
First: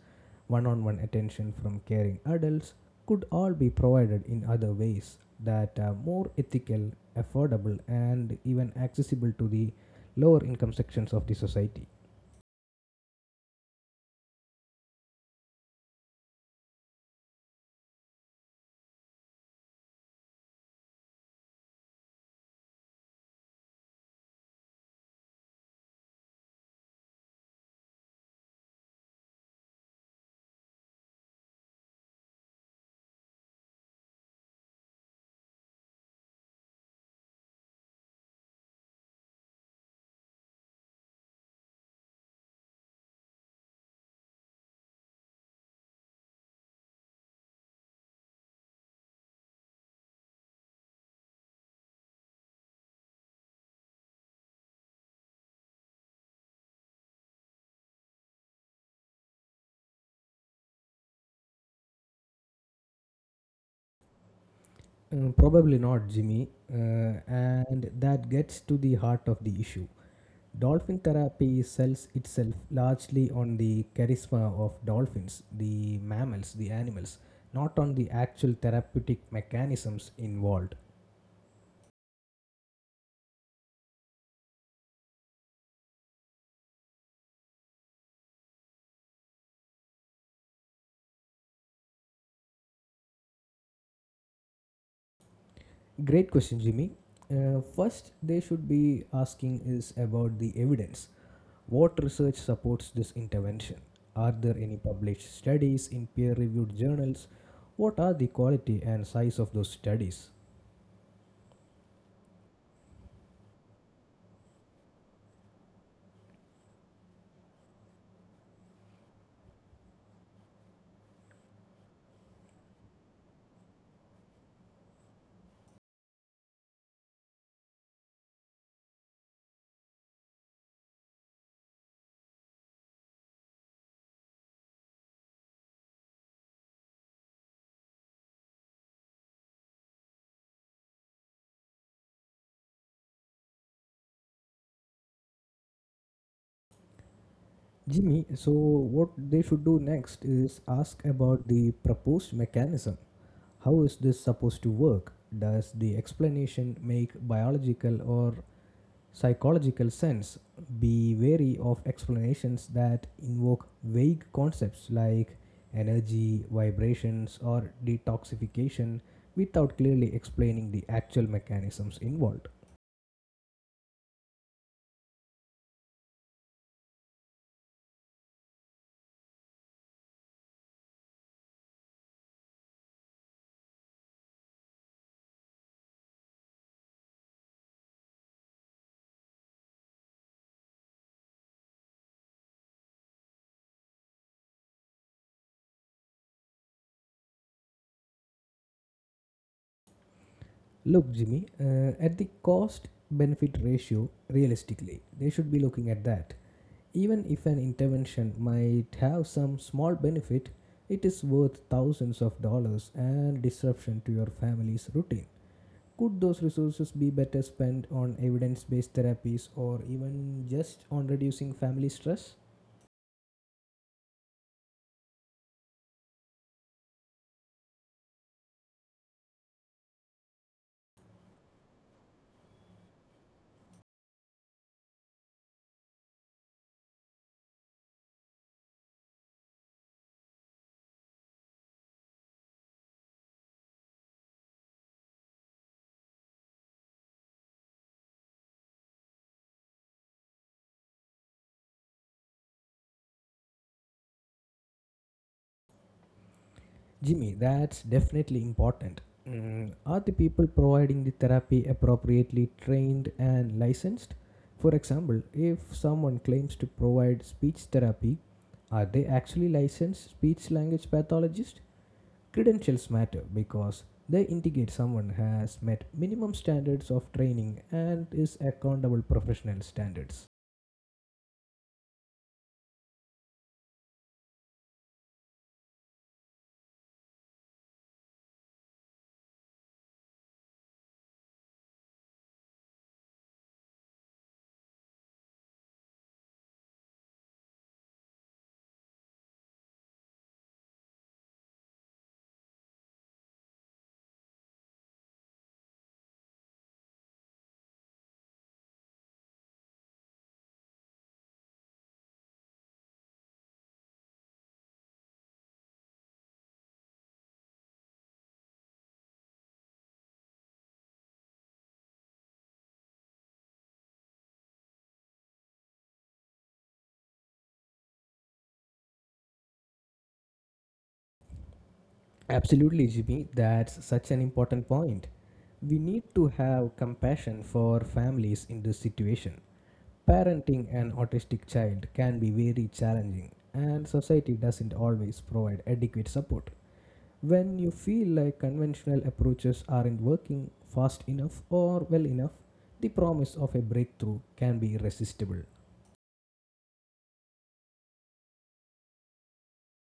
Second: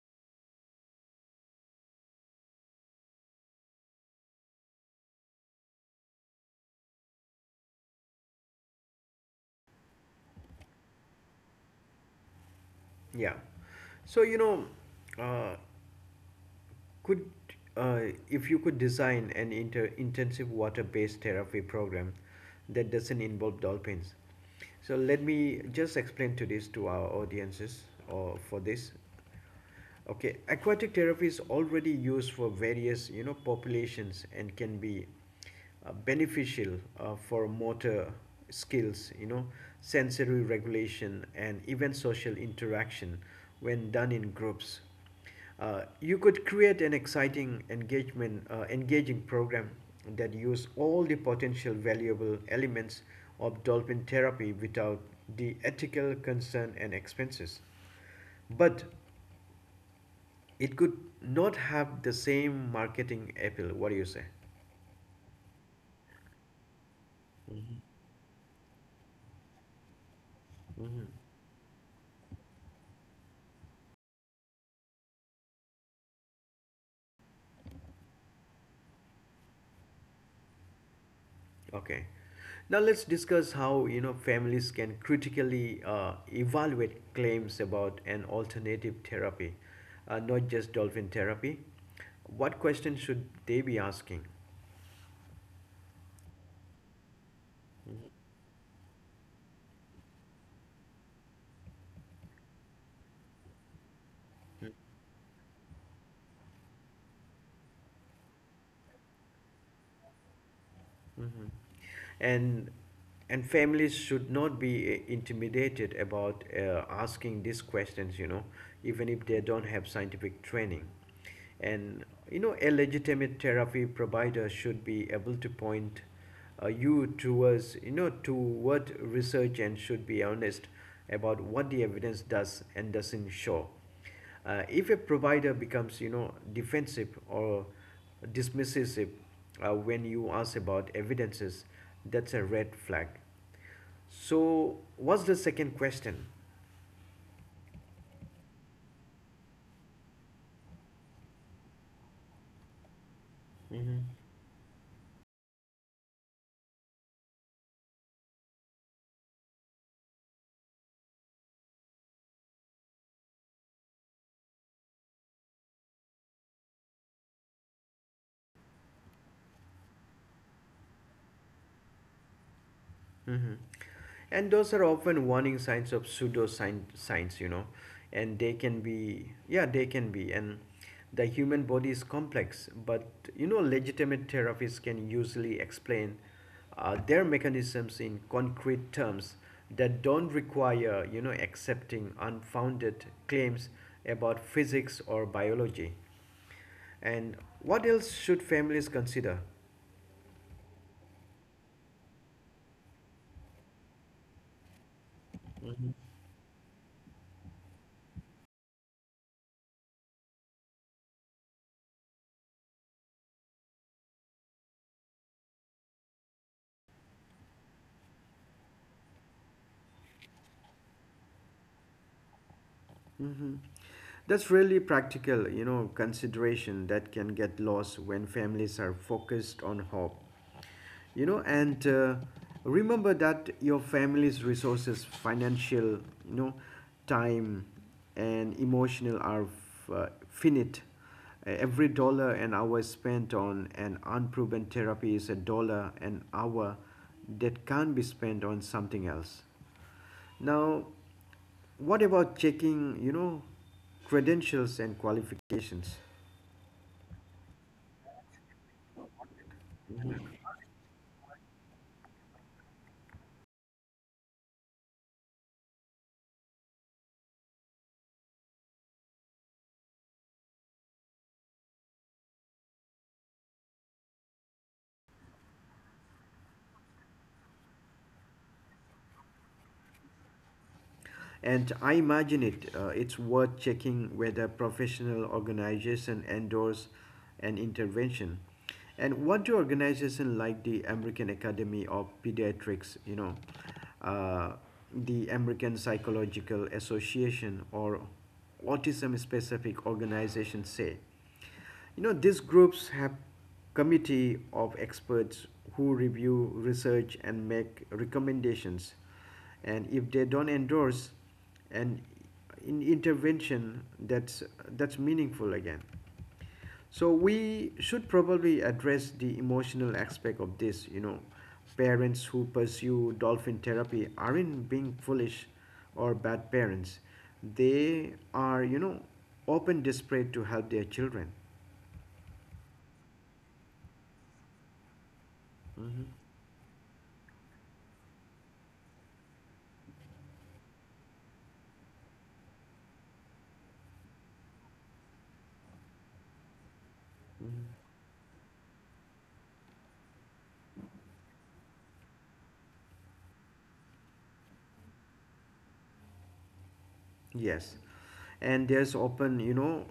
Speaker 2: one-on-one attention from caring adults, could all be provided in other ways that are more ethical, affordable, and even accessible to the lower income sections of the society.
Speaker 1: Yeah. So you know, uh, could uh, if you could design an intensive water-based therapy program that doesn't involve dolphins, so let me just explain to this to our audiences or for this. Okay, aquatic therapy is already used for various, you know, populations and can be beneficial for motor skills, you know, sensory regulation, and even social interaction when done in groups. You could create an engaging program that use all the potential valuable elements of dolphin therapy without the ethical concern and expenses. But it could not have the same marketing appeal, what do you say?
Speaker 2: Probably not, Jimmy. And that gets to the heart of the issue. Dolphin therapy sells itself largely on the charisma of dolphins, the mammals, the animals, not on the actual therapeutic mechanisms involved.
Speaker 1: Okay, now let's discuss how you know families can critically evaluate claims about an alternative therapy, not just dolphin therapy. What questions should they be asking?
Speaker 2: Great question, Jimmy. First, they should be asking is about the evidence. What research supports this intervention? Are there any published studies in peer reviewed journals? What are the quality and size of those studies?
Speaker 1: Hmm. And and families should not be intimidated about asking these questions, you know, even if they don't have scientific training. And you know, a legitimate therapy provider should be able to point you towards you know toward research and should be honest about what the evidence does and doesn't show. If a provider becomes, you know, defensive or dismissive when you ask about evidences, that's a red flag. So, what's the second question?
Speaker 2: Jimmy, so what they should do next is ask about the proposed mechanism. How is
Speaker 1: Mm-hmm.
Speaker 2: this supposed to work? Does the explanation make biological or psychological sense? Be wary of explanations that invoke vague concepts like energy, vibrations, or detoxification without clearly explaining the actual mechanisms involved.
Speaker 1: Mm-hmm. And those are often warning signs of pseudo sign signs, you know. And they can be, yeah, they can be. And the human body is complex, but you know legitimate therapists can usually explain their mechanisms in concrete terms that don't require you know accepting unfounded claims about physics or biology. And what else should families consider?
Speaker 2: Look, Jimmy, at the cost benefit ratio, realistically, they should be looking at that. Even if an intervention might have some small benefit, it is worth thousands of dollars and disruption to your family's routine. Could those resources be better spent on evidence based therapies or even just on reducing family stress?
Speaker 1: Mm-hmm. That's really practical, you know, consideration that can get lost when families are focused on hope. You know, and remember that your family's resources, financial, you know, time and emotional are finite. Every dollar an hour spent on an unproven therapy is a dollar an hour that can't be spent on something else. Now, what about checking, you know, credentials and qualifications?
Speaker 2: Jimmy, that's definitely important. Mm, are the people providing the therapy appropriately trained and licensed? For example, if someone claims to provide speech therapy, are they actually licensed speech language pathologists? Credentials matter because they indicate someone has met minimum standards of training and is accountable professional standards.
Speaker 1: And I imagine it, it's worth checking whether professional organization endorse an intervention. And what do organizations like the American Academy of Pediatrics, you know, uh, the American Psychological Association, or autism specific organizations say? You know, these groups have committee of experts who review research and make recommendations. And if they don't endorse an in intervention, that's meaningful again. So we should probably address the emotional aspect of this. You know, parents who pursue dolphin therapy aren't being foolish or bad parents. They are, you know, open desperate to help their children.
Speaker 2: Absolutely, Jimmy. That's such an important point. We need
Speaker 1: Mhm.
Speaker 2: to have compassion for families in this situation. Parenting an autistic child can be very challenging, and society doesn't always provide adequate support. When you feel like conventional approaches aren't working fast enough or well enough, the promise of a breakthrough can be irresistible.
Speaker 1: Yes, and there's often, you know,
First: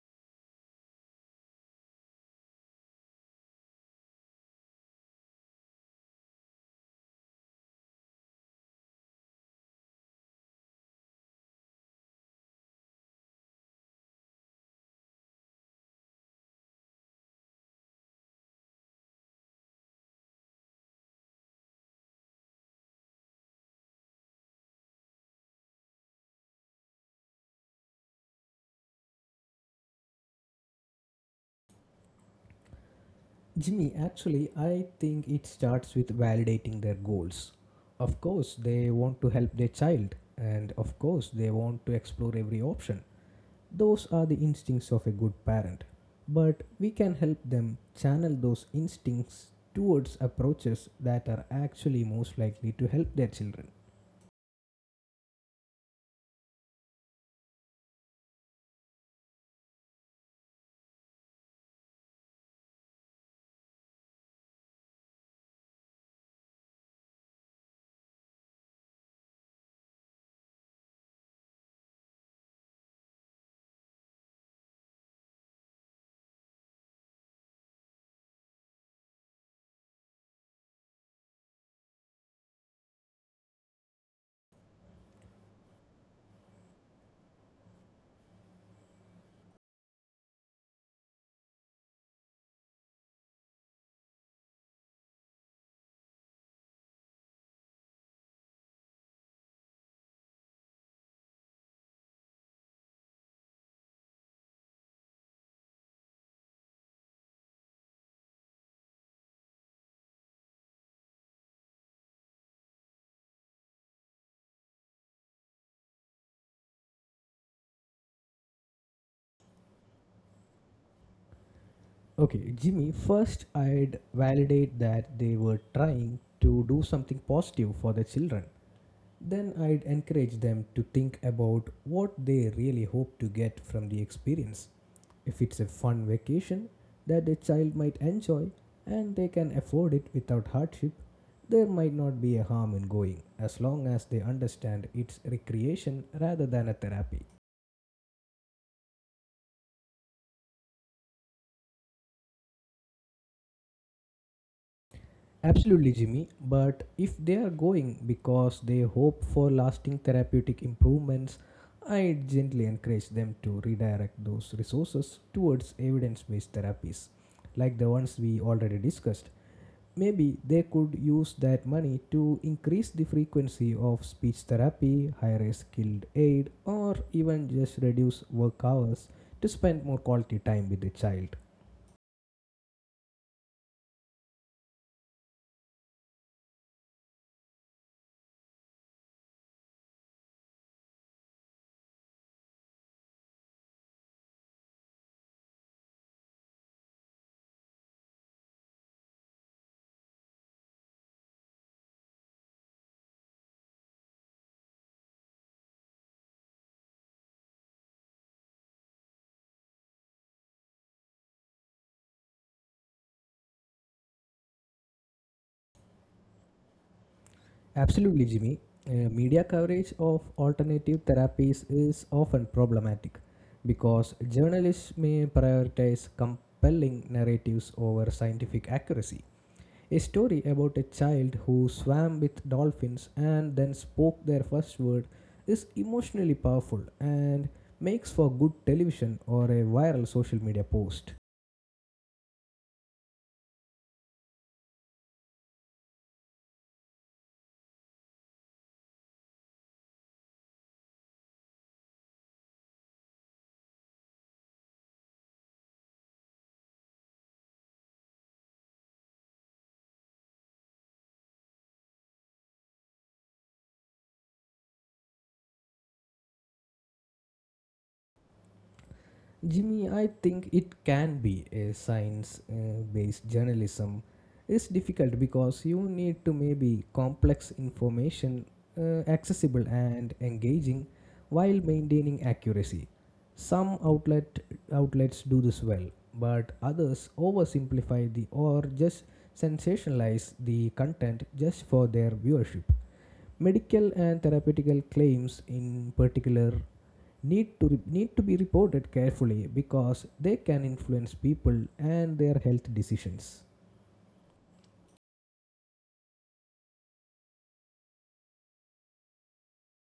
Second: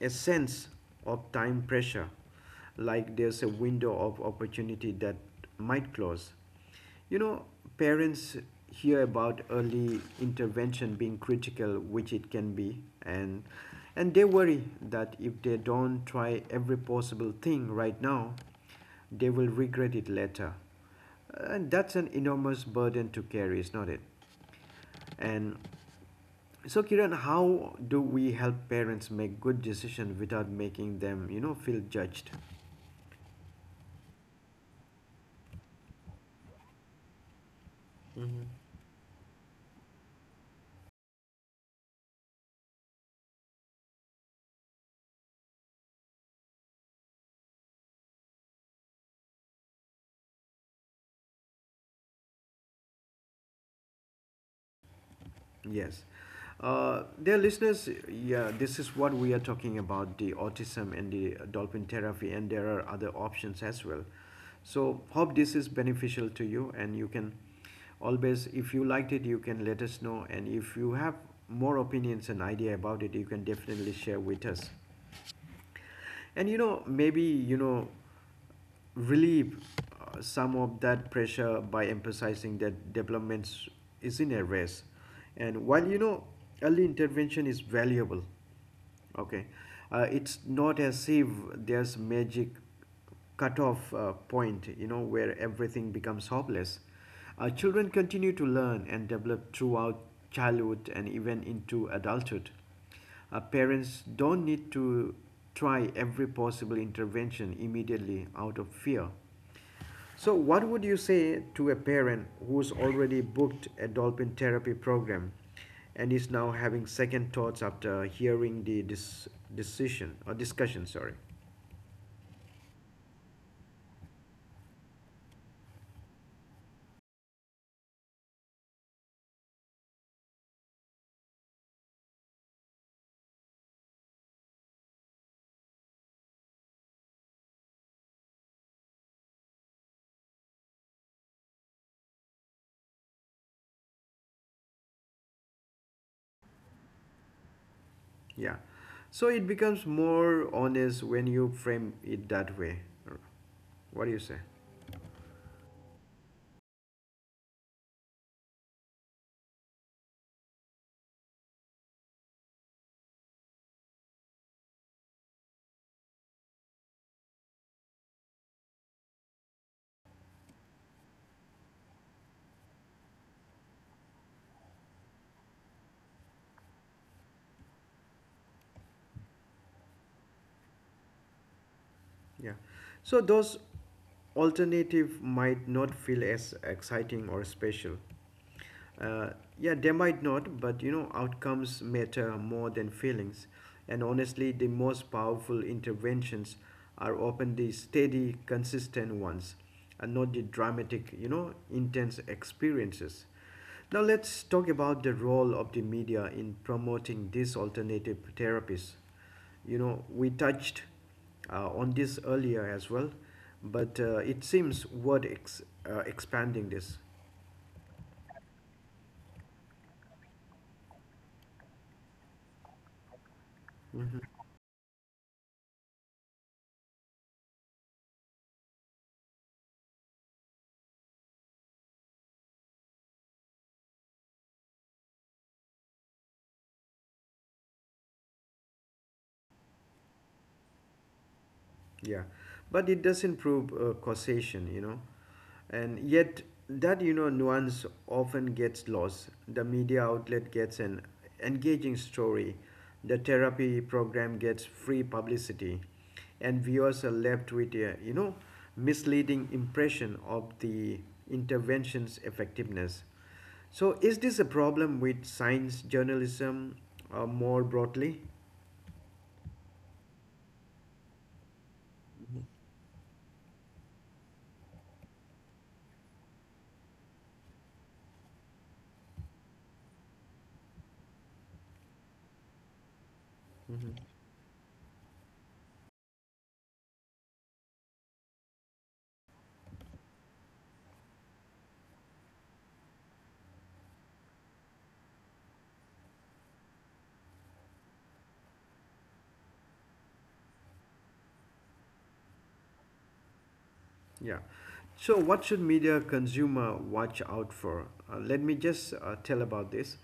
Speaker 1: a sense of time pressure, like there's a window of opportunity that might close. You know, parents hear about early intervention being critical, which it can be, and they worry that if they don't try every possible thing right now, they will regret it later. And that's an enormous burden to carry, is not it? And so Kiran, how do we help parents make good decisions without making them, you know, feel judged?
Speaker 2: Jimmy, actually, I think it starts with validating their goals. Of course, they want to help their child, and of course, they want to explore every option. Those are the instincts of a good parent. But we can help them channel those instincts towards approaches that are actually most likely to help their children.
Speaker 1: Yes. Dear listeners, yeah, this is what we are talking about, the autism and the dolphin therapy, and there are other options as well. So hope this is beneficial to you and you can always, if you liked it, you can let us know. And if you have more opinions and idea about it, you can definitely share with us. And you know maybe you know relieve some of that pressure by emphasizing that development is in a race, and while you know early intervention is valuable, okay, it's not as if there's magic cutoff point, you know, where everything becomes hopeless. Uh, children continue to learn and develop throughout childhood and even into adulthood. Uh, parents don't need to try every possible intervention immediately out of fear. So, what would you say to a parent who's already booked a dolphin therapy program and is now having second thoughts after hearing the dis- decision or discussion? Sorry,
Speaker 2: Okay, Jimmy, first I'd validate that they were trying to do something positive for their children. Then I'd encourage them to think about what they really hope to get from the experience. If it's a fun vacation that a child might enjoy and they can afford it without hardship, there might not be a harm in going as long as they understand it's recreation rather than a therapy.
Speaker 1: yeah. So it becomes more honest when you frame it that way. What do you say?
Speaker 2: Absolutely, Jimmy. But if they are going because they hope for lasting therapeutic improvements, I gently encourage them to redirect those resources towards evidence based therapies, like the ones we already discussed. Maybe they could use that money to increase the frequency of speech therapy, hire a skilled aid, or even just reduce work hours to spend more quality time with the child.
Speaker 1: Yeah. So those alternative might not feel as exciting or special, uh, yeah, they might not, but outcomes matter more than feelings. And honestly, the most powerful interventions are often the steady, consistent ones, and not the dramatic, intense experiences. Now, let's talk about the role of the media in promoting these alternative therapies. You know, we touched on this earlier as well, but it seems worth expanding this.
Speaker 2: Absolutely, Jimmy. Media coverage of alternative therapies is often problematic because journalists may prioritize compelling narratives over scientific accuracy. A story about a child who swam with dolphins and then spoke their first word is emotionally powerful and makes for good television or a viral social media post.
Speaker 1: Yeah, but it doesn't prove causation, you know, and yet that nuance often gets lost. The media outlet gets an engaging story, the therapy program gets free publicity, and viewers are left with a misleading impression of the intervention's effectiveness. So, is this a problem with science journalism more broadly?
Speaker 2: Jimmy, I think it can be a science based journalism is difficult because you need to maybe complex information accessible and engaging while maintaining accuracy. Some
Speaker 1: Mm-hmm.
Speaker 2: outlet outlets do this well, but others oversimplify the or just sensationalize the content just for their viewership. Medical and therapeutical claims, in particular, need to be reported carefully because they can influence people and their health decisions.
Speaker 1: Yeah. So, what should media consumer watch out for? Let me just tell about this.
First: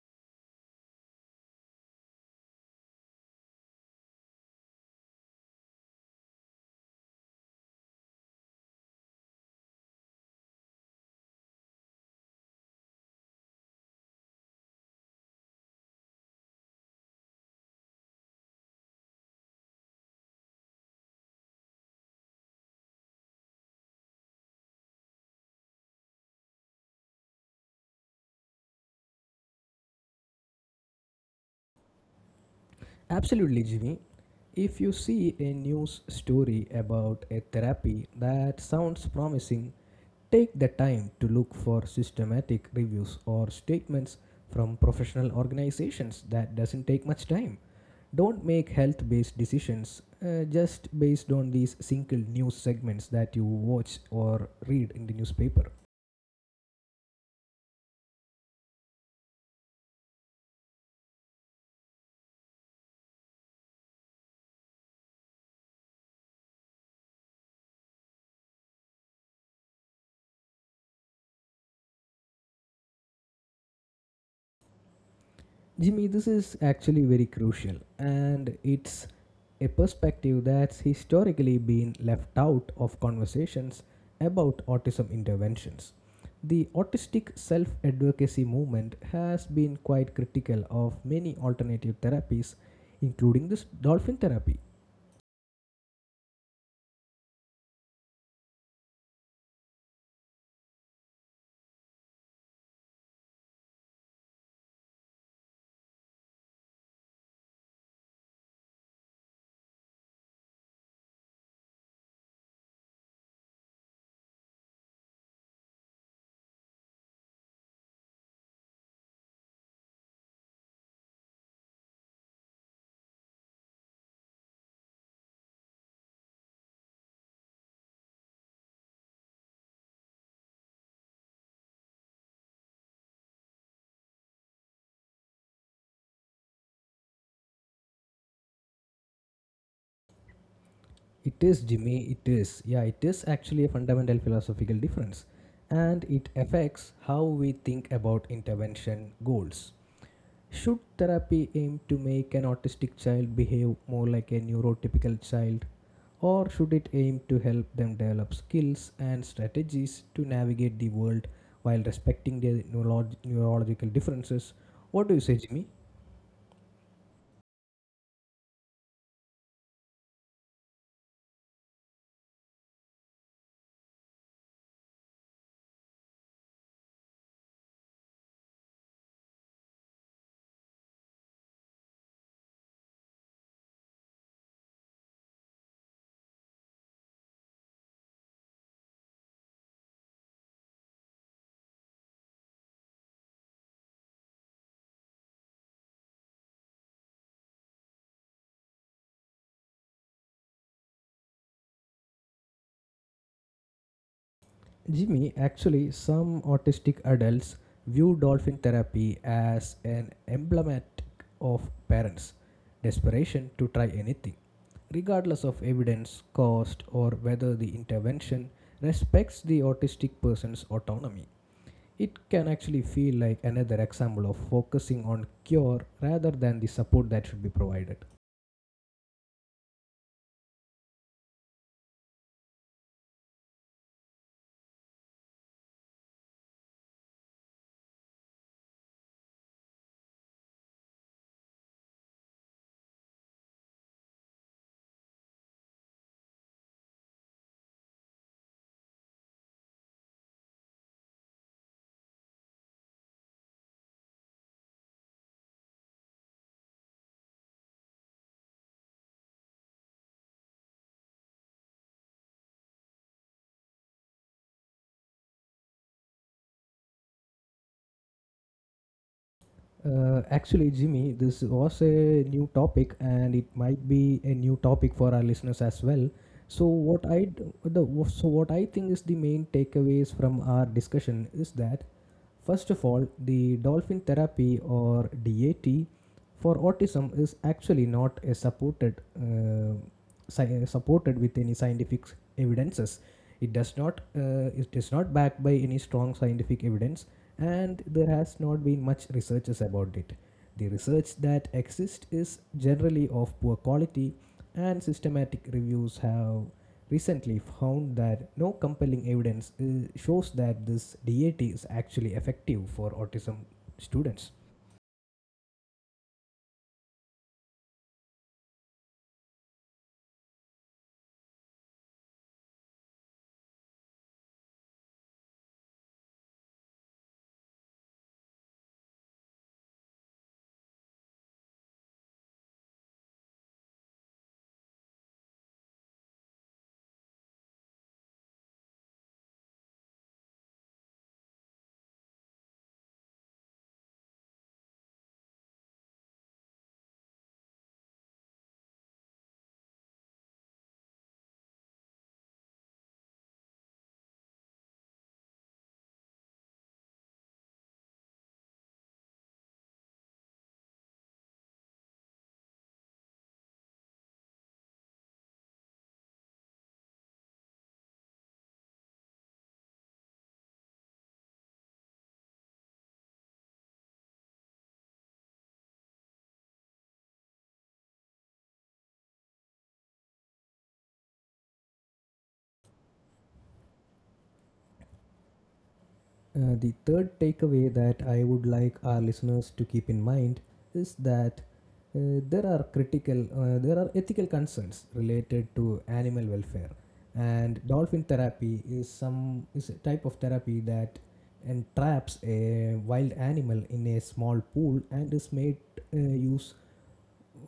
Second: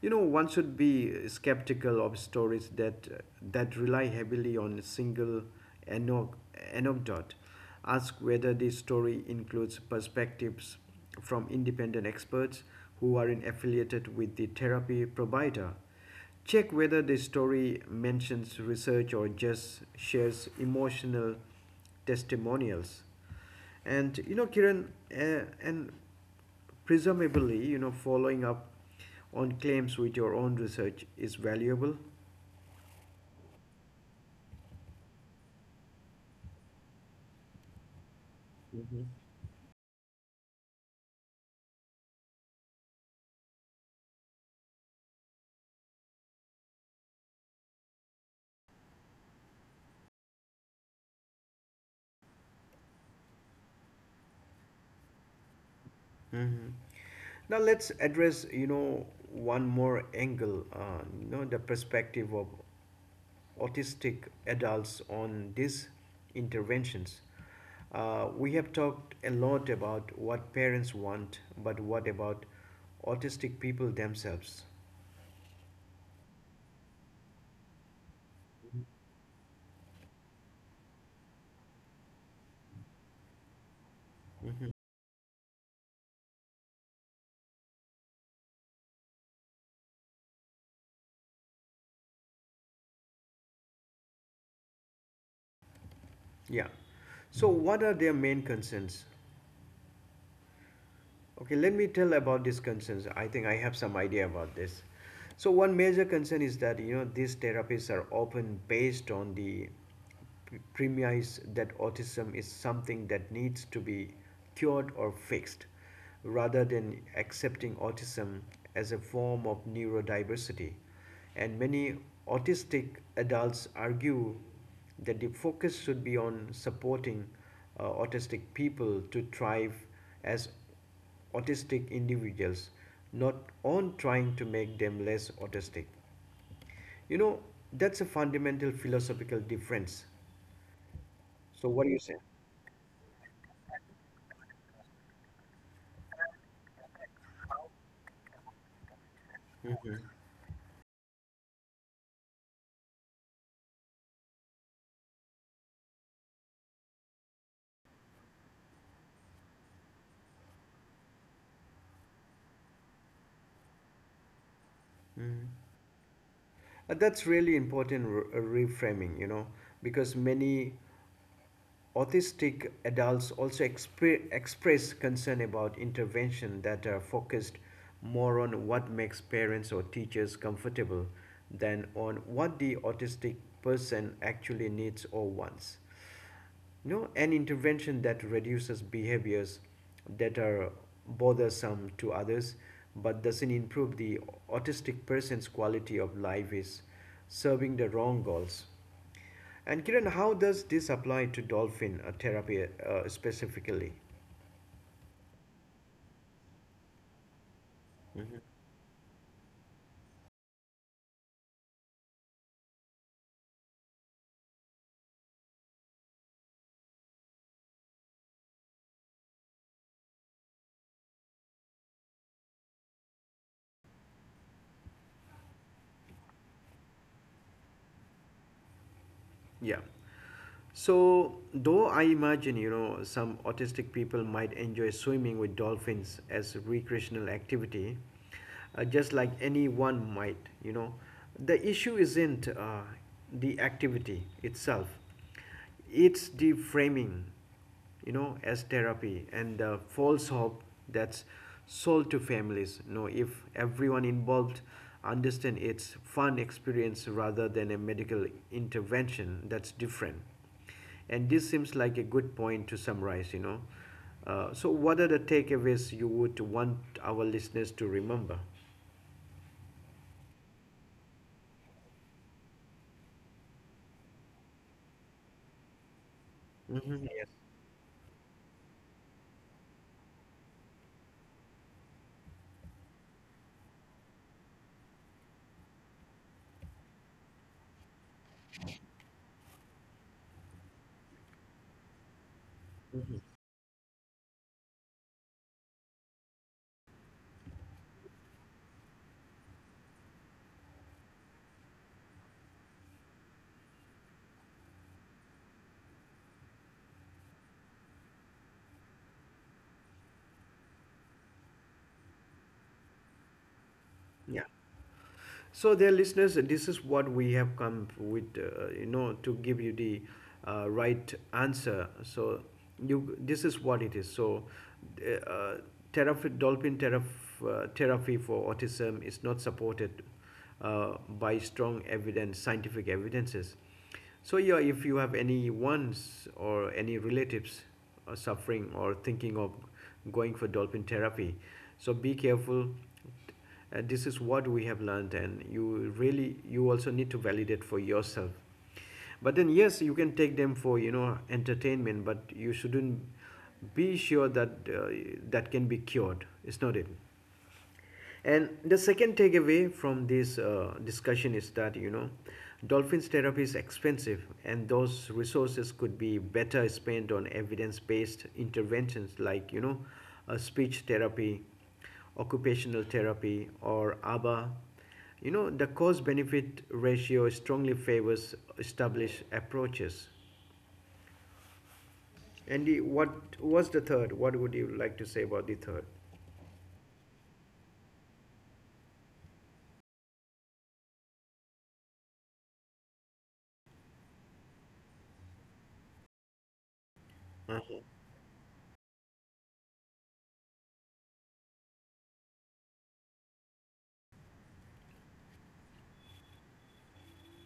Speaker 1: You know, one should be skeptical of stories that that rely heavily on a single ano- anecdote. Ask whether the story includes perspectives from independent experts who are in affiliated with the therapy provider. Check whether the story mentions research or just shares emotional testimonials. And you know, Kiran, and presumably, you know, following up on claims with your own research is valuable.
Speaker 2: Absolutely, Jimmy. If you see a news story about a therapy that sounds
Speaker 1: Mhm.
Speaker 2: promising, take the time to look for systematic reviews or statements from professional organizations that doesn't take much time. Don't make health based decisions just based on these single news segments that you watch or read in the newspaper.
Speaker 1: Mhm. Now let's address, you know, one more angle, you know, the perspective of autistic adults on these interventions. We have talked a lot about what parents want, but what about autistic people themselves?
Speaker 2: Jimmy, this is actually very crucial, and it's a perspective that's historically been left out of conversations about
Speaker 1: Mhm.
Speaker 2: autism interventions. The autistic self advocacy movement has been quite critical of many alternative therapies, including this dolphin therapy.
Speaker 1: Yeah. So, what are their main concerns? Okay, let me tell about these concerns. I think I have some idea about this. So one major concern is that you know these therapies are often based on the premise that autism is something that needs to be cured or fixed, rather than accepting autism as a form of neurodiversity. And many autistic adults argue that the focus should be on supporting autistic people to thrive as autistic individuals, not on trying to make them less autistic. You know, that's a fundamental philosophical difference.
Speaker 2: It is,
Speaker 1: So, what do
Speaker 2: Jimmy.
Speaker 1: you say?
Speaker 2: It is. Yeah, it is actually a fundamental philosophical difference. And it affects how we think about intervention goals. Should therapy aim to make an autistic child behave more like a neurotypical child? Or should it aim to help them develop skills and strategies to navigate the world while respecting their neurological differences? What do you say,
Speaker 1: Mhm.
Speaker 2: Jimmy?
Speaker 1: That's really important reframing, you know, because many autistic adults also express concern about intervention that are focused more on what makes parents or teachers comfortable than on what the autistic person actually needs or wants. You know an intervention that reduces behaviors that are bothersome to others but doesn't improve the autistic person's quality of life is serving the wrong goals. And Kiran, how does this apply to dolphin therapy specifically?
Speaker 2: Jimmy, actually, some autistic adults view dolphin therapy as an emblematic of parents' desperation to try anything, regardless of evidence, cost, or whether the intervention respects the autistic person's autonomy. It can actually feel like another example of focusing on cure rather than the support that should be provided.
Speaker 1: Yeah. So, though I imagine, you know, some autistic people might enjoy swimming with dolphins as a recreational activity, just like anyone might, you know, the issue isn't the activity itself, it's the framing, you know, as therapy and the false hope that's sold to families. You know, if everyone involved understand it's fun experience rather than a medical intervention, that's different. And this seems like a good point to summarize, you know. So, what are the takeaways you would want our listeners to remember?
Speaker 2: Actually, Jimmy, this was a new topic, and it might be a new topic for our listeners as well. So, what
Speaker 1: Hmm.
Speaker 2: I d- the so what I think is the main takeaways from our discussion is that first of all, the dolphin therapy or DAT for autism is actually not a supported supported with any scientific evidences. It does not it is not backed by any strong scientific evidence, and there has not been much researches about it. The research that exists is generally of poor quality, and systematic reviews have recently found that no compelling evidence shows that this DAT is actually effective for autism students.
Speaker 1: Yes. So, dear listeners, this is what we have come with, you know, to give you the right answer. So, you this is what it is. So, uh, dolphin therapy for autism is not supported by strong evidence, scientific evidences. So, yeah, if you have any ones or any relatives suffering or thinking of going for dolphin therapy, so be careful. This is what we have learned, and you really, you also need to validate for yourself, but then yes, you can take them for, you know, entertainment, but you shouldn't be sure that that can be cured. It's not it. And the second takeaway from this discussion is that, you know, dolphins therapy is expensive, and those resources could be better spent on evidence-based interventions like, you know, speech therapy, occupational therapy, or ABA. You know, the cost-benefit ratio strongly favors established approaches. Andy, what was the third? What would you like to say about the 3rd?
Speaker 2: The third takeaway that I would like our listeners to keep in mind is that there are ethical concerns related to animal welfare, and dolphin therapy is some is a type of therapy that entraps a wild animal in a small pool and is made use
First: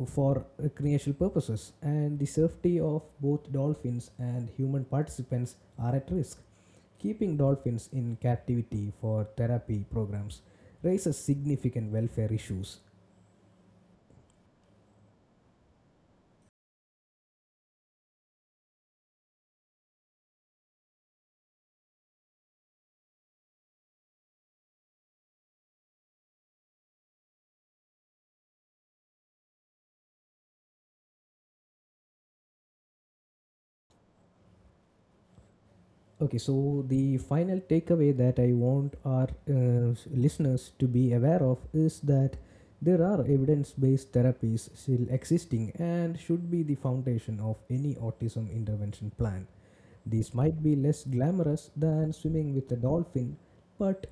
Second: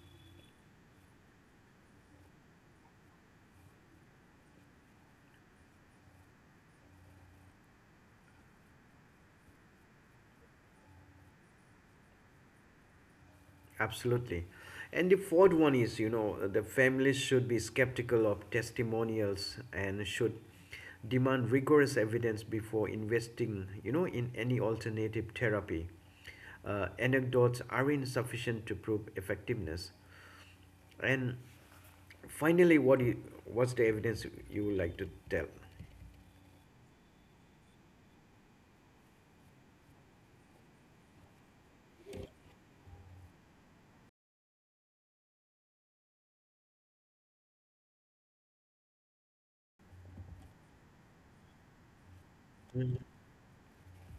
Speaker 2: for recreational purposes, and the safety of both dolphins and human participants are at risk. Keeping dolphins in captivity for therapy programs raises significant welfare issues.
Speaker 1: Absolutely. And the fourth one is, you know, the families should be skeptical of testimonials and should demand rigorous evidence before investing, you know, in any alternative therapy. Anecdotes are insufficient to prove effectiveness. And finally, what's the evidence you would like to tell?
Speaker 2: Okay, so the final takeaway that I want our listeners to be aware of is that there are evidence based therapies still existing and should be the foundation of any autism intervention plan. These might be less glamorous than swimming with a dolphin, but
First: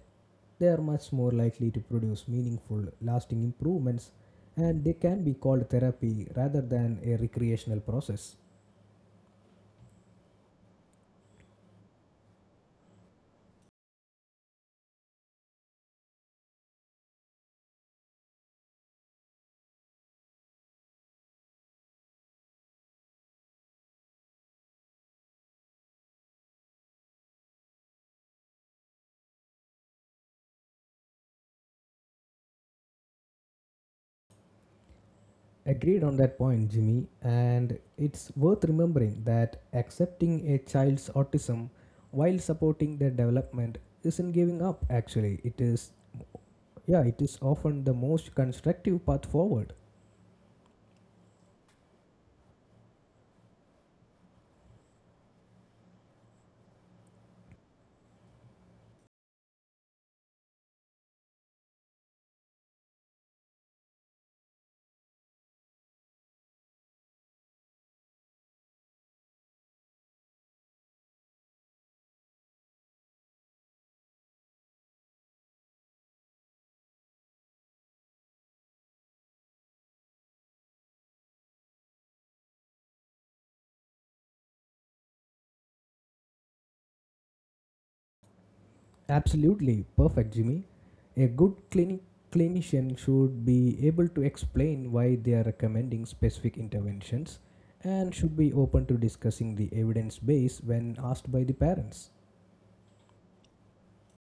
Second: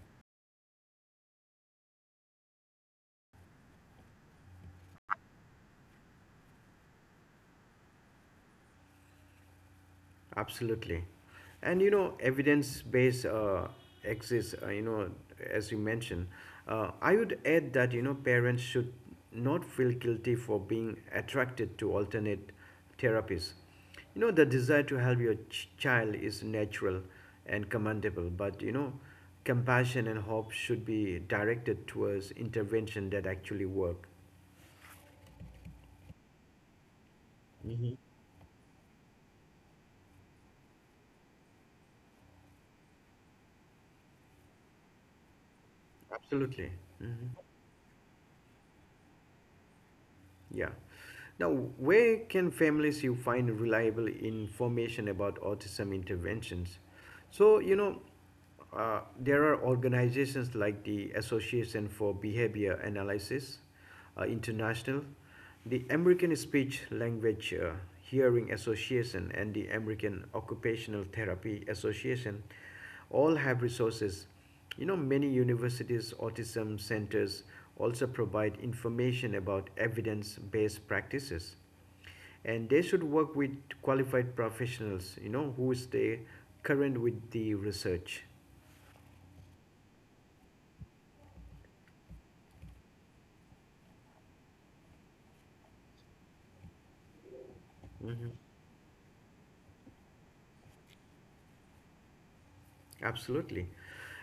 Speaker 2: they are much more likely to produce meaningful, lasting improvements, and they can be called therapy rather than a recreational process.
Speaker 1: Absolutely. And you know, evidence based exists, you know, as you mentioned. I would add that, you know, parents should not feel guilty for being attracted to alternate therapies. You know, the desire to help your child is natural and commendable, but, you know, compassion and hope should be directed towards intervention that actually work.
Speaker 2: Agreed on that point, Jimmy, and
Speaker 1: Hmm.
Speaker 2: it's worth remembering that accepting a child's autism while supporting their development isn't giving up. Actually, it is,
Speaker 1: Absolutely.
Speaker 2: yeah, it
Speaker 1: Hmm.
Speaker 2: is often the most constructive path forward.
Speaker 1: Yeah. Now, where can families you find reliable information about autism interventions? So, you know, there are organizations like the Association for Behavior Analysis International, the American Speech Language Hearing Association, and the American Occupational Therapy Association all have resources. You know, many universities' autism centers also provide information about evidence based practices, and they should work with qualified professionals, you know, who stay current with the research.
Speaker 2: Absolutely perfect, Jimmy. A good clinician should be able to explain why they are recommending specific interventions and
Speaker 1: Mhm.
Speaker 2: should be open to discussing the evidence base when asked by the parents.
Speaker 1: Absolutely.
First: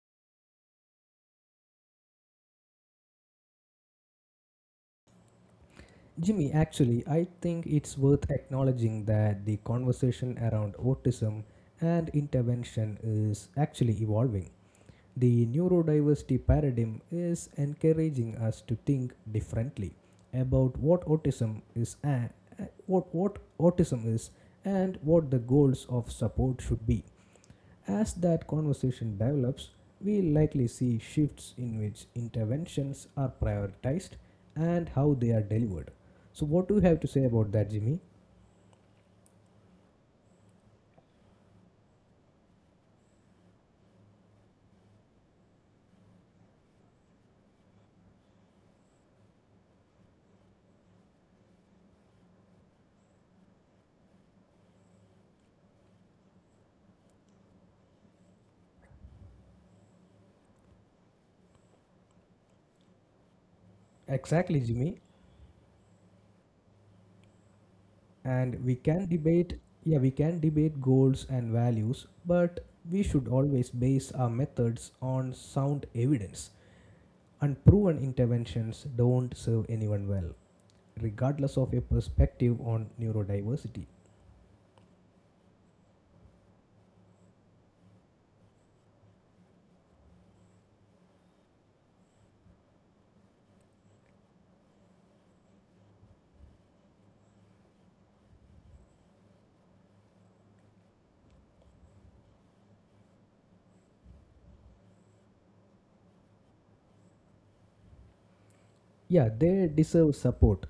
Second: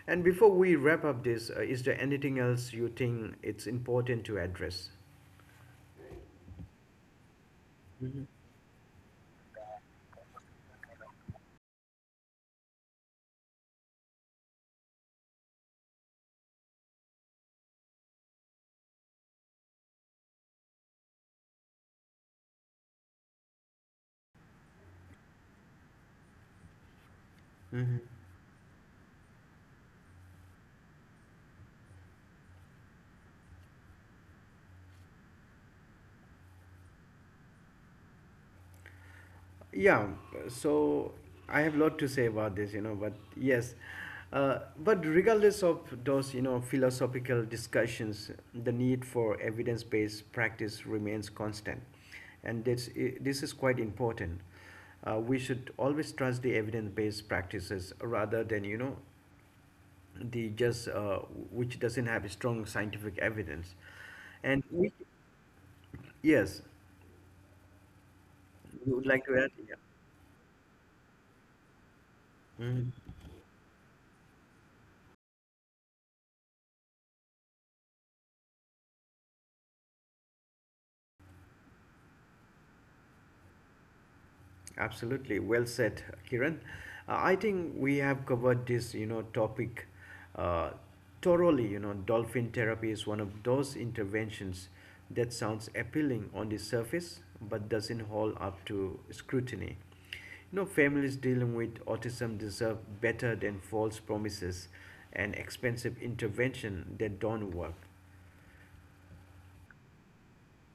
Speaker 1: And before we wrap up this, is there anything else you think it's important to address?
Speaker 2: Jimmy, actually, I think it's worth acknowledging that the conversation around autism and intervention is actually evolving. The neurodiversity paradigm is encouraging us to think differently about what autism is and what, what autism is what the goals of support should be. As that conversation develops, we likely see shifts in which interventions are prioritized and how they are delivered. So, what do you have to say about that, Jimmy?
Speaker 1: Yeah, so I have a lot to say about this, you know, but yes. But regardless of those, you know, philosophical discussions, the need for evidence-based practice remains constant, and this this is quite important. We should always trust the evidence-based practices rather than, you know, the just which doesn't have strong scientific evidence.
Speaker 2: Exactly,
Speaker 1: And we,
Speaker 2: Jimmy.
Speaker 1: yes,
Speaker 2: And we
Speaker 1: you would
Speaker 2: can
Speaker 1: like to add,
Speaker 2: debate
Speaker 1: yeah.
Speaker 2: Yeah, we can debate goals and values, but
Speaker 1: Mhm.
Speaker 2: we should always base our methods on sound evidence. Unproven interventions don't serve anyone well regardless of your perspective on neurodiversity.
Speaker 1: Absolutely, well said, Kiran. I think we have covered this, you know, topic uh, thoroughly. You know, dolphin therapy is one of those interventions that sounds appealing on the surface but doesn't hold up to scrutiny. You know, families dealing with autism deserve better than false promises and expensive intervention that don't work.
Speaker 2: Yeah, they deserve support,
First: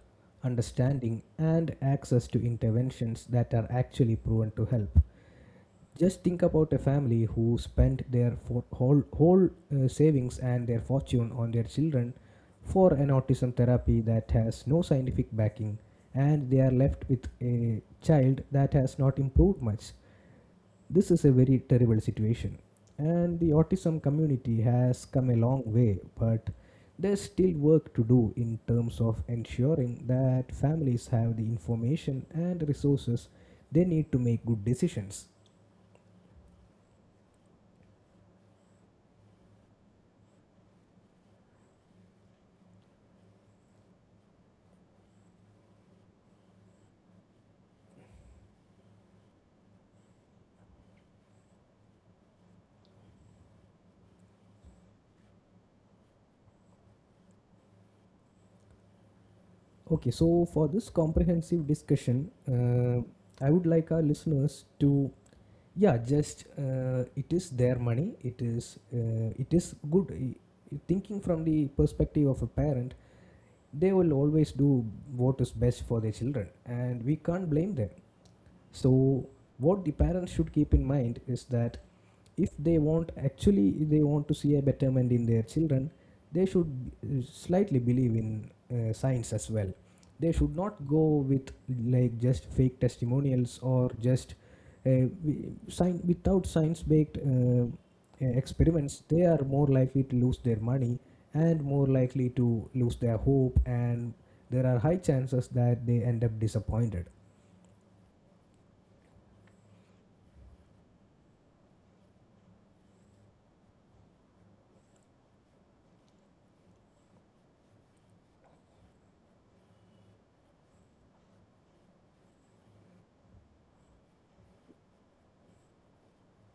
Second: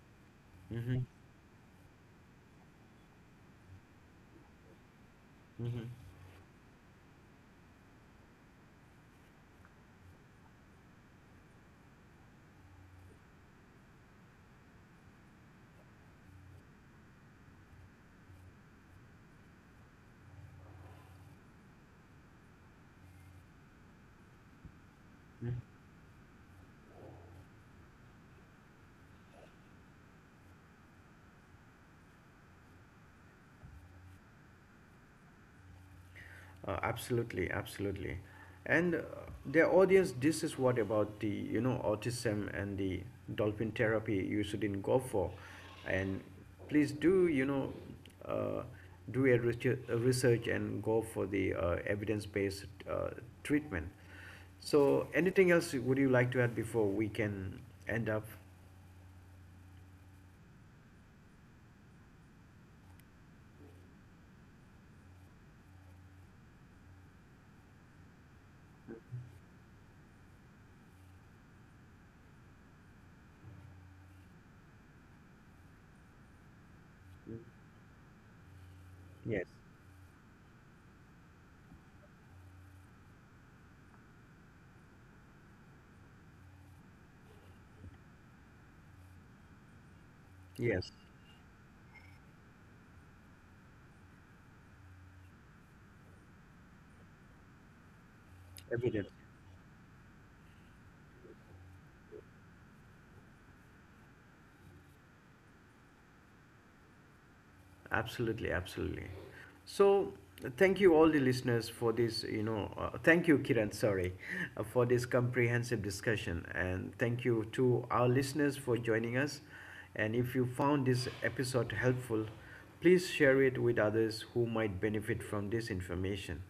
Speaker 1: Mm-hmm.
Speaker 2: understanding, and access to interventions that are actually proven to help.
Speaker 1: Mm-hmm.
Speaker 2: Just think about a family who spent their whole savings and their fortune on their children for an autism therapy that has no scientific backing, and they are left with a child that has not improved much. This is a very terrible situation. And the autism community has come a
Speaker 1: Mm-hmm.
Speaker 2: long way, but there's still work to do in terms of ensuring that families have the information and resources they need to make good decisions.
Speaker 1: Absolutely, absolutely. And their audience, this is what about the, you know, autism and the dolphin therapy you shouldn't go for. And please do, you know, uh, do a research and go for the evidence-based treatment. So anything else would you like to add before we can end up?
Speaker 2: Okay, so for this comprehensive discussion, I would like our listeners to, yeah, just it is their money. It is good. Thinking from the perspective of a parent, they will always do what is best for their children, and we can't blame them. So
Speaker 1: Yes.
Speaker 2: what the parents should keep in mind is that if they want to see a betterment in their children, they should slightly believe in science as well. They should not
Speaker 1: Yes.
Speaker 2: go with like just fake testimonials or just uh, wi- without science baked experiments.
Speaker 1: Evidence.
Speaker 2: They are more likely to lose their money and more likely to lose their hope, and there are high chances that they end up disappointed.
Speaker 1: Absolutely, absolutely. So, thank you all the listeners for this, you know, thank you Kiran, sorry, for this comprehensive discussion and thank you to our listeners for joining us. And if you found this episode helpful, please share it with others who might benefit from this information.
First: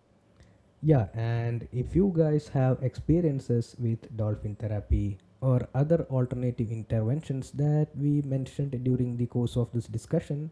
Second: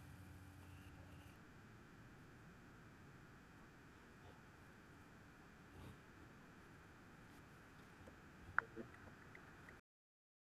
Speaker 2: Yeah, and if you guys have experiences with dolphin therapy or other alternative interventions that we mentioned during the course of this discussion,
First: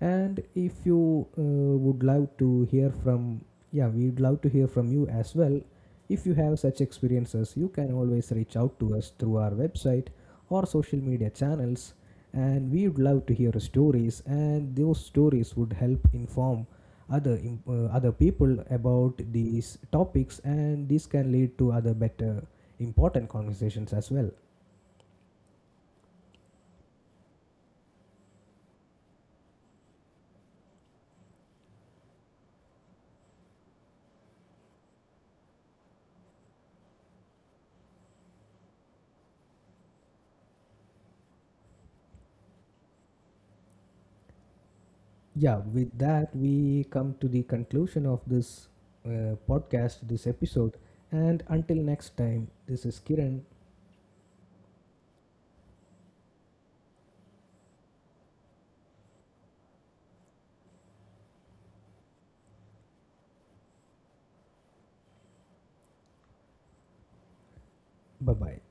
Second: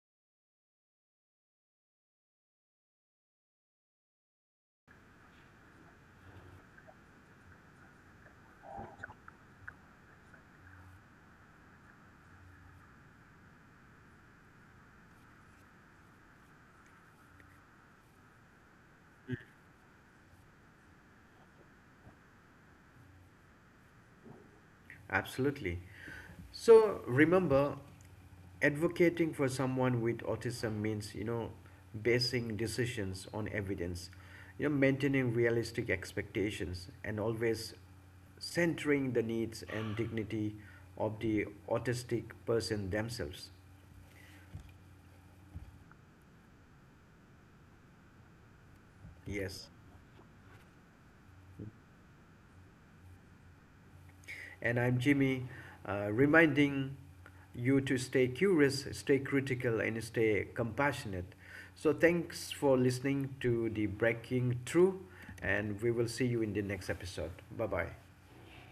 Speaker 2: and if you would love to hear from, yeah, we'd love to hear from you as well. If you have such experiences, you can always reach out to us through our website or social media channels. And we would love to hear your stories, and those stories would help inform other people about these topics, and this can lead to other better important conversations as well.
Speaker 1: Absolutely. So remember, advocating for someone with autism means, you know, basing decisions on evidence, you know, maintaining realistic expectations, and always centering the needs and dignity of the autistic person themselves.
Speaker 2: Yeah, with that, we come to the conclusion of this
Speaker 1: Yes.
Speaker 2: podcast, this episode. And until next time, this is Kiran.
Speaker 1: And I'm Jimmy, reminding you to stay curious, stay critical, and stay compassionate. So, thanks for listening to the Breaking Through, and we will see you in the next episode. Bye bye.
Speaker 2: Bye bye.